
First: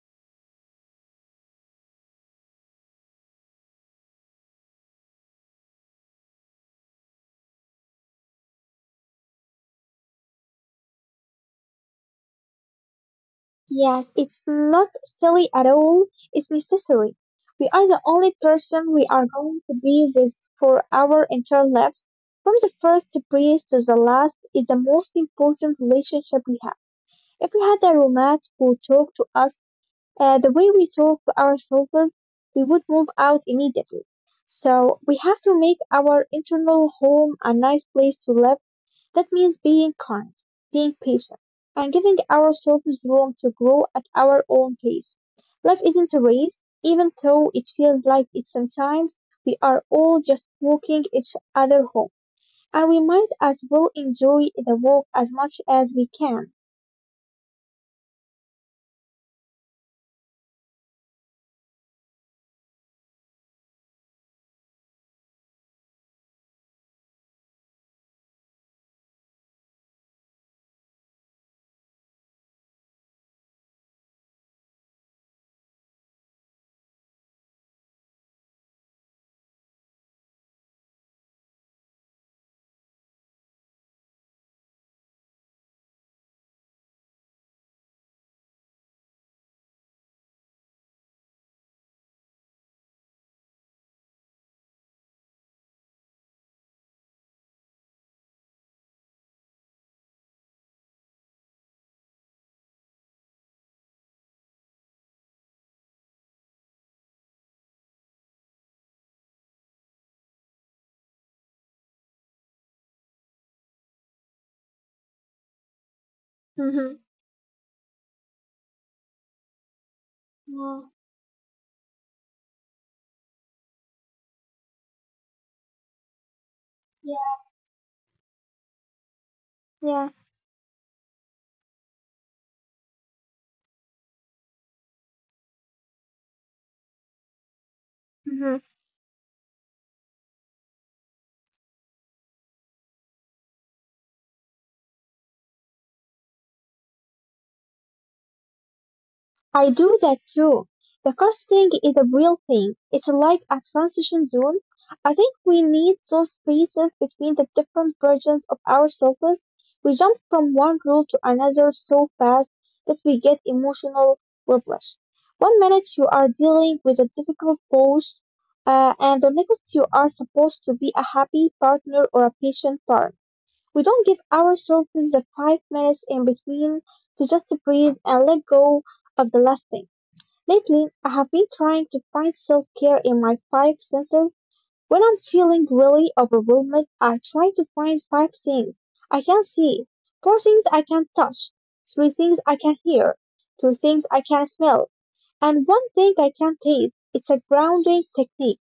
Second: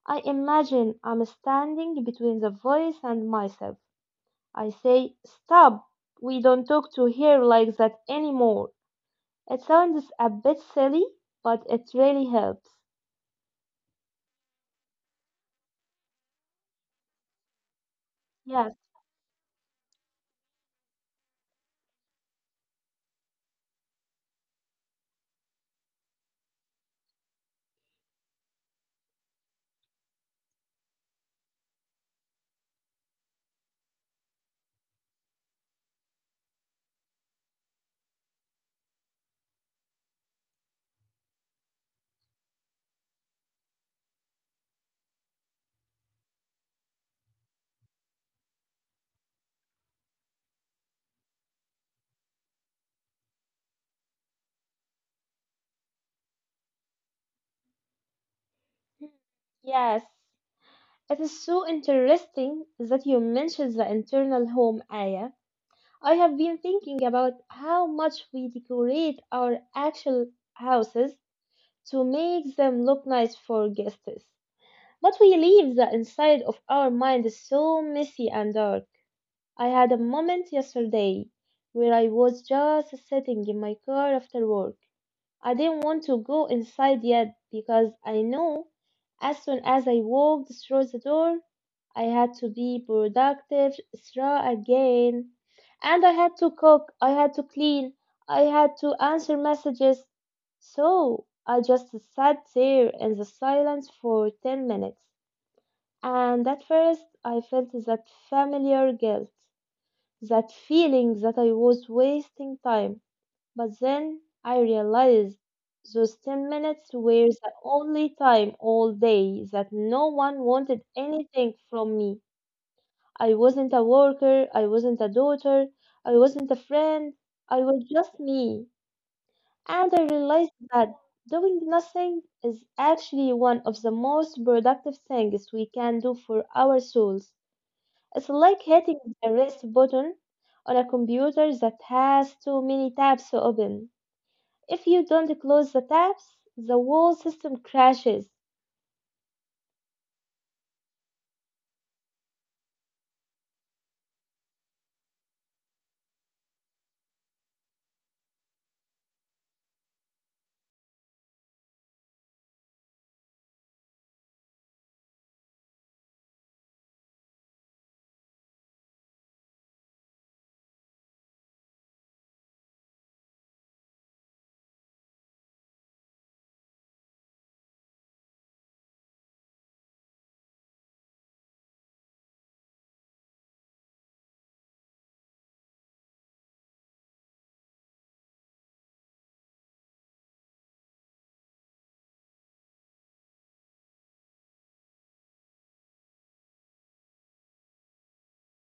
Speaker 1: I imagine I'm standing between the voice and myself. I say, stop, we don't talk to her like that anymore. It sounds a bit silly, but it really helps.
Speaker 2: yeah, it's not silly at all, it's necessary. We are the only
Speaker 1: Yes,
Speaker 2: person we are going to be with for our entire lives. From the first breath to the last is the most important relationship we have. If we had a roommate who talked to us the way we talk to ourselves, we would move out immediately. So we have to make our internal home a nice place to live. That means being kind, being patient, and giving ourselves room to grow at our own pace. Life isn't a race, even though it feels like it sometimes. We are all just walking each other home, and we might as well enjoy the walk as much as we can.
Speaker 1: yes. It is so interesting that you mentioned the internal home, Aya. I have been thinking about how much we decorate our actual houses to make them look nice for guests. But we leave the inside of our mind so messy and dark. I had a moment yesterday where I was just sitting in my car after work. I didn't want to go inside yet because I knew as soon as I walked through the door, I had to be productive Sarah again. And I had to cook, I had to clean, I had to answer messages. So I just sat there in the silence for 10 minutes. And at first, I felt that familiar guilt, that feeling that I was wasting time. But then I realized those 10 minutes
Speaker 2: Mm-hmm.
Speaker 1: were the only time all day that no one
Speaker 2: Yeah.
Speaker 1: wanted anything from me. I wasn't a worker, I wasn't a daughter, I wasn't a friend,
Speaker 2: Yeah.
Speaker 1: I was just me. And I
Speaker 2: Yeah.
Speaker 1: realized that doing nothing is actually one of the most productive things we can do for our souls. It's
Speaker 2: Mm-hmm.
Speaker 1: like hitting the rest button on a computer that has too many tabs to open. If you don't close the tabs, the whole system crashes.
Speaker 2: I do that too. The first thing is a real thing. It's like a transition zone. I think we need those spaces between the different versions of ourselves. We jump from one role to another so fast that we get emotional whiplash. One minute you are dealing with a difficult boss, and the next you are supposed to be a happy partner or a patient parent. We don't give ourselves the 5 minutes in between to just breathe and let go of the last thing. Lately, I have been trying to find self care in my five senses. When I'm feeling really overwhelmed, I try to find five things I can see, four things I can touch, three things I can hear, two things I can smell, and one thing I can taste. It's a grounding technique,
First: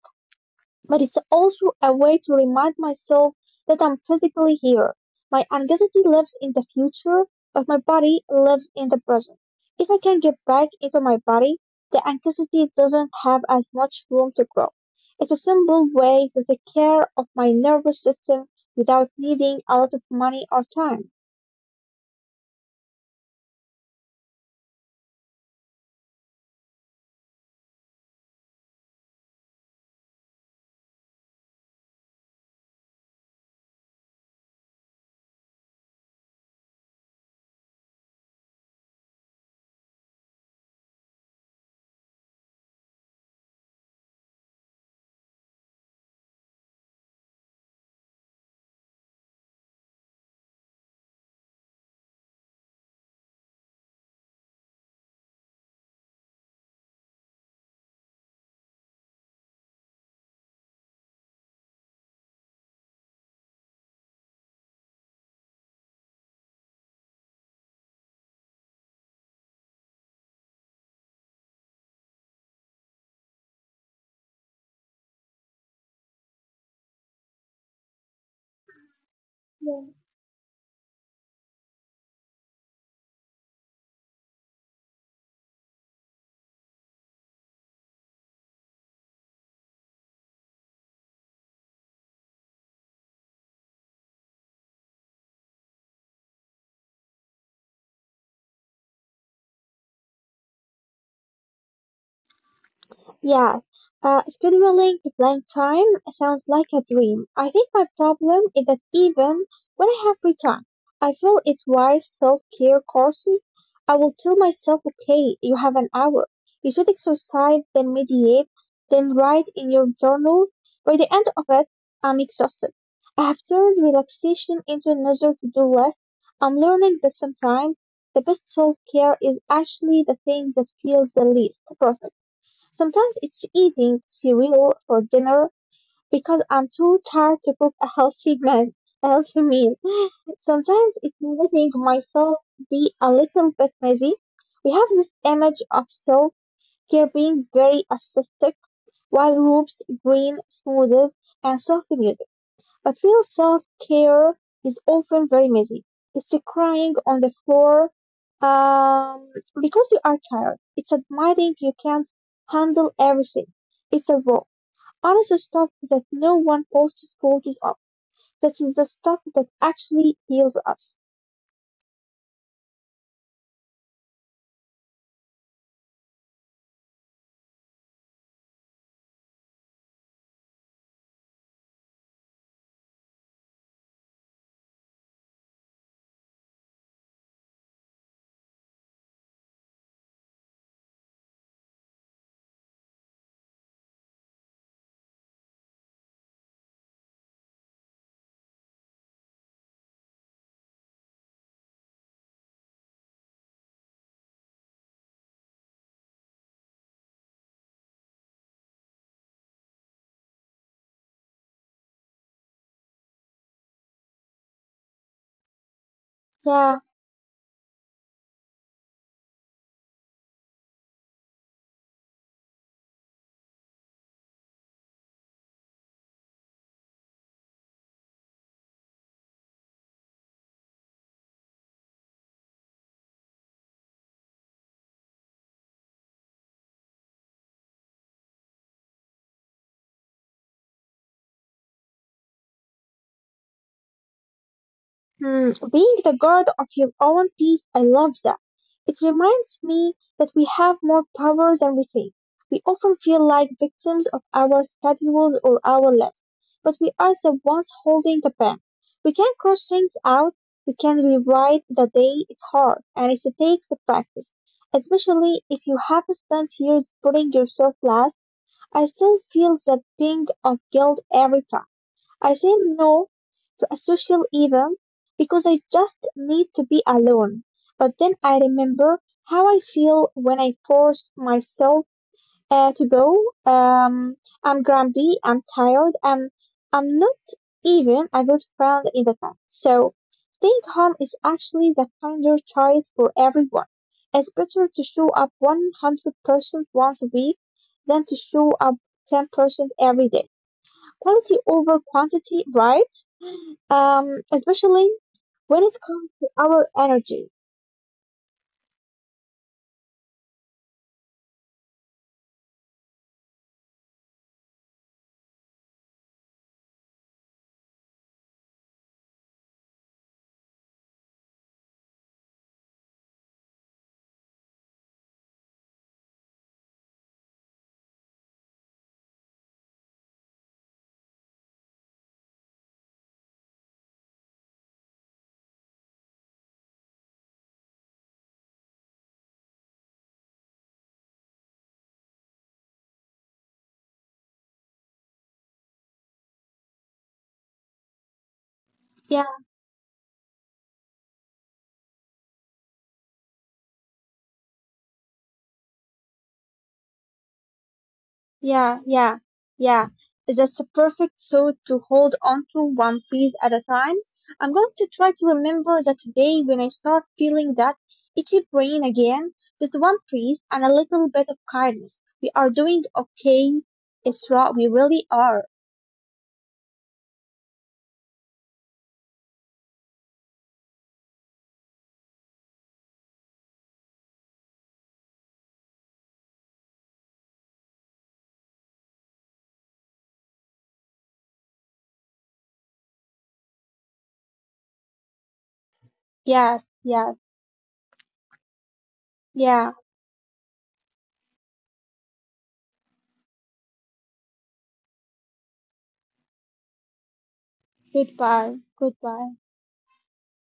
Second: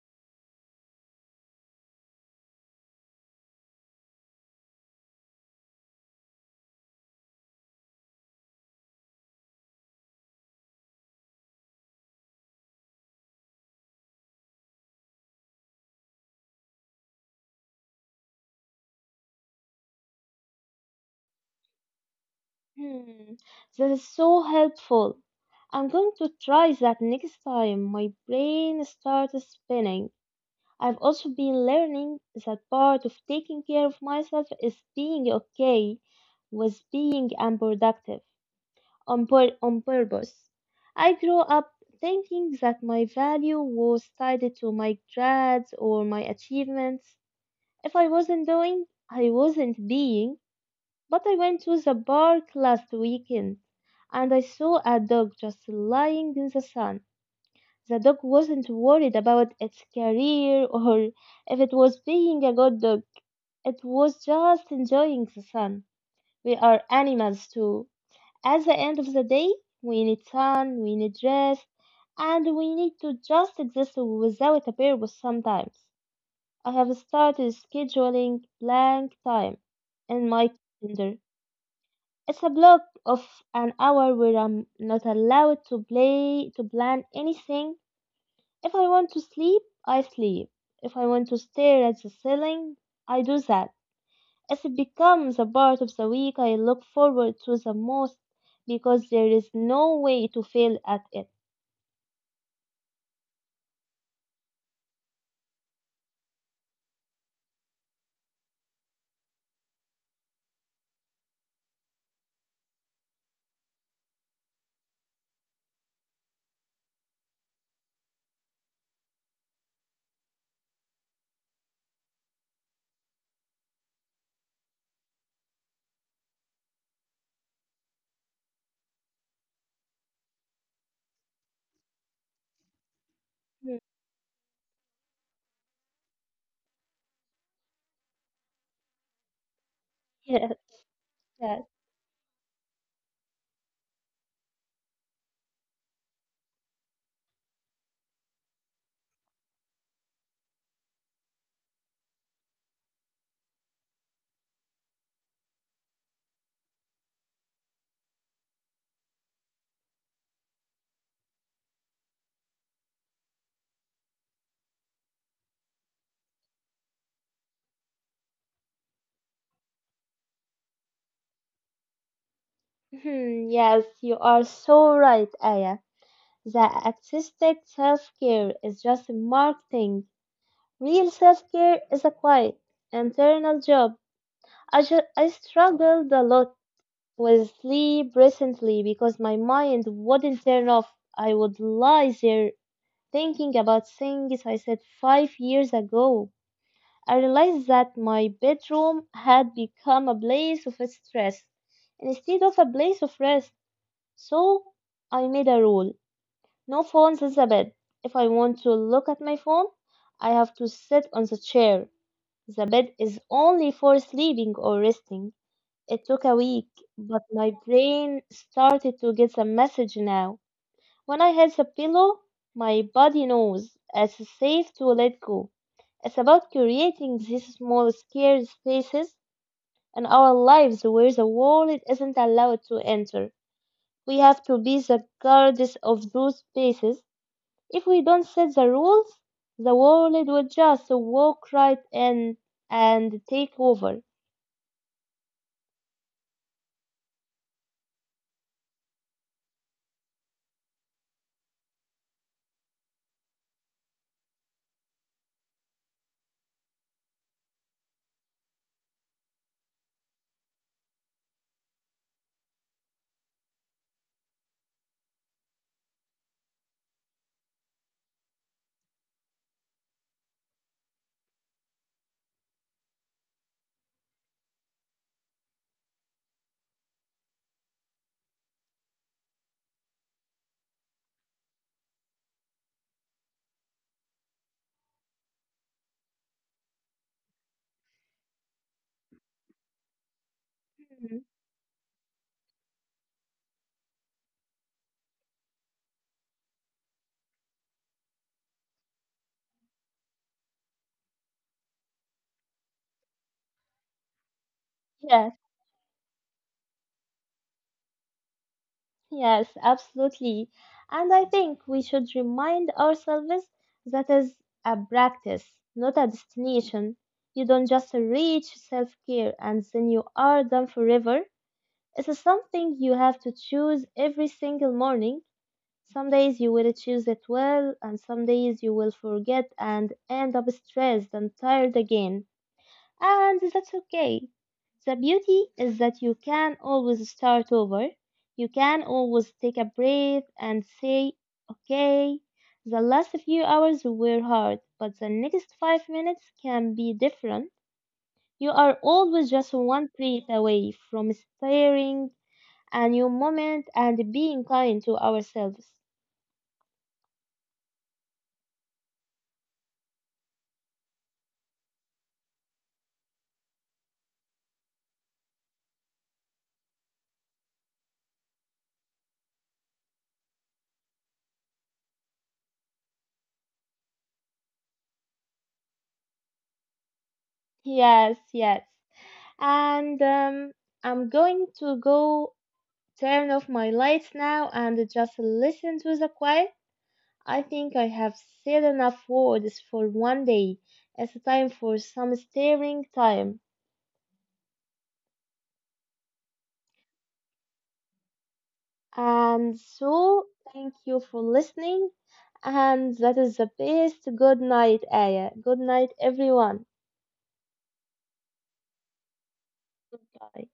Speaker 2: but it's also a way to remind myself that I'm physically here. My anxiety lives in the future, but my body lives in the present. If I can get back into my body, the anxiety doesn't have as much room to grow. It's a simple way to take care of my nervous system without needing a lot of money or time.
Speaker 1: Hmm, that is so helpful. I'm going to try that next time my brain starts spinning. I've also been learning that part of taking care of myself is being okay with being unproductive on purpose. I grew up thinking that my value was tied to my grades or my achievements. If I wasn't doing, I wasn't being. But I went to the park last weekend and I saw a dog just lying in the sun. The dog wasn't worried about its career *laughs* or if it was being a good dog. It was just enjoying the sun. We are animals too. At the end of the day, we need sun, we need rest, and we need to just exist without a purpose sometimes. I have started scheduling blank time in my calendar. It's a block of an hour where I'm not allowed to play to plan anything. If I want to sleep, I sleep. If I want to stare at the ceiling, I do that. As it becomes a part of the week, I look forward to the most because there is no way to fail at it.
Speaker 2: Yeah, scheduling blank time sounds like a dream. I think my problem is that even when I have free time, I feel it's wise self-care courses. I will tell myself, okay, you have an hour. You should exercise, then meditate, then write in your journal. By the end of it, I'm exhausted. I have turned relaxation into another to-do list. I'm learning that sometimes the best self-care is actually the thing that feels the least perfect. Sometimes it's
Speaker 1: Hmm.
Speaker 2: eating cereal for dinner because I'm too tired to cook a healthy meal. A healthy meal. *gasps*
Speaker 1: Yes,
Speaker 2: Sometimes it's
Speaker 1: yes.
Speaker 2: letting myself be a little bit messy. We have this image of self care being very ascetic, while groups, green smoothies, and soft music. But real self-care is often very messy. It's a crying on the floor, um, because you are tired. It's admitting you can't handle everything. It's a raw, honest stuff that no one posts photos of. That is the stuff that actually heals us.
Speaker 1: *laughs* Hmm, yes, you are so right, Aya. The artistic self care is just marketing. Real self care is a quiet, internal job. I struggled a lot with sleep recently because my mind wouldn't turn off. I would lie there thinking about things I said 5 years ago. I realized that my bedroom had become a place of stress instead of a place of rest. So I made a rule. No phones, Elizabeth. If I want to look at my phone, I have to sit on the chair. The bed is only for sleeping or resting. It took a week,
Speaker 2: Yeah.
Speaker 1: but my brain started to get the message now. When I hit the pillow, my body knows it's safe to let go. It's about creating these small, scared spaces in our lives where the world isn't allowed to enter. We have to be the guardians of those spaces. If we don't set the rules, the world will just walk right in and take over.
Speaker 2: Hmm, being the guard of your own peace, I love that. It reminds me that we have more power than we think. We often feel like victims of our schedules or our lives, but we are the ones holding the pen. We can cross things out, we can rewrite the day. It's hard, and it takes the practice. Especially if you have spent years putting yourself last, I still feel that ping of guilt every time I say no to a social event because I just need to be alone. But then I remember how I feel when I force myself to go. I'm grumpy, I'm tired, and I'm not even a good friend in the time. So staying home is
Speaker 1: Mhm.
Speaker 2: actually the kinder choice for everyone. It's better to show up 100% once a week than to show up 10% every day. Quality over quantity, right? Especially
Speaker 1: Yes,
Speaker 2: when it comes to our energy.
Speaker 1: yes, absolutely. And I think we should remind ourselves that is a practice, not a destination. You don't just reach self-care and then you are done forever. It's something you have to choose every single morning. Some days you will choose it well, and some days you will forget and end up stressed and tired again. And that's okay. The beauty is that you can always start over. You can always take a breath and say, okay, the last few hours were hard, but the next 5 minutes can be different. You are
Speaker 2: Yeah,
Speaker 1: always just one breath away from staring a new moment and being kind to ourselves.
Speaker 2: yeah, yeah, yeah. That's a perfect thought to hold on to one piece at a time. I'm going to try to remember that today when I start feeling that itchy brain again, just one piece and a little bit of kindness. We are doing okay. It's what we really are.
Speaker 1: Yes, yes. And I'm going to go turn off my lights now and just listen to the quiet. I think I have said enough words for one day. It's time for some staring time.
Speaker 2: Yes, yes,
Speaker 1: And
Speaker 2: yeah.
Speaker 1: so, thank you for listening. And that is the best. Good night, Aya. Good night, everyone.
Speaker 2: Goodbye, goodbye.
Speaker 1: Goodbye.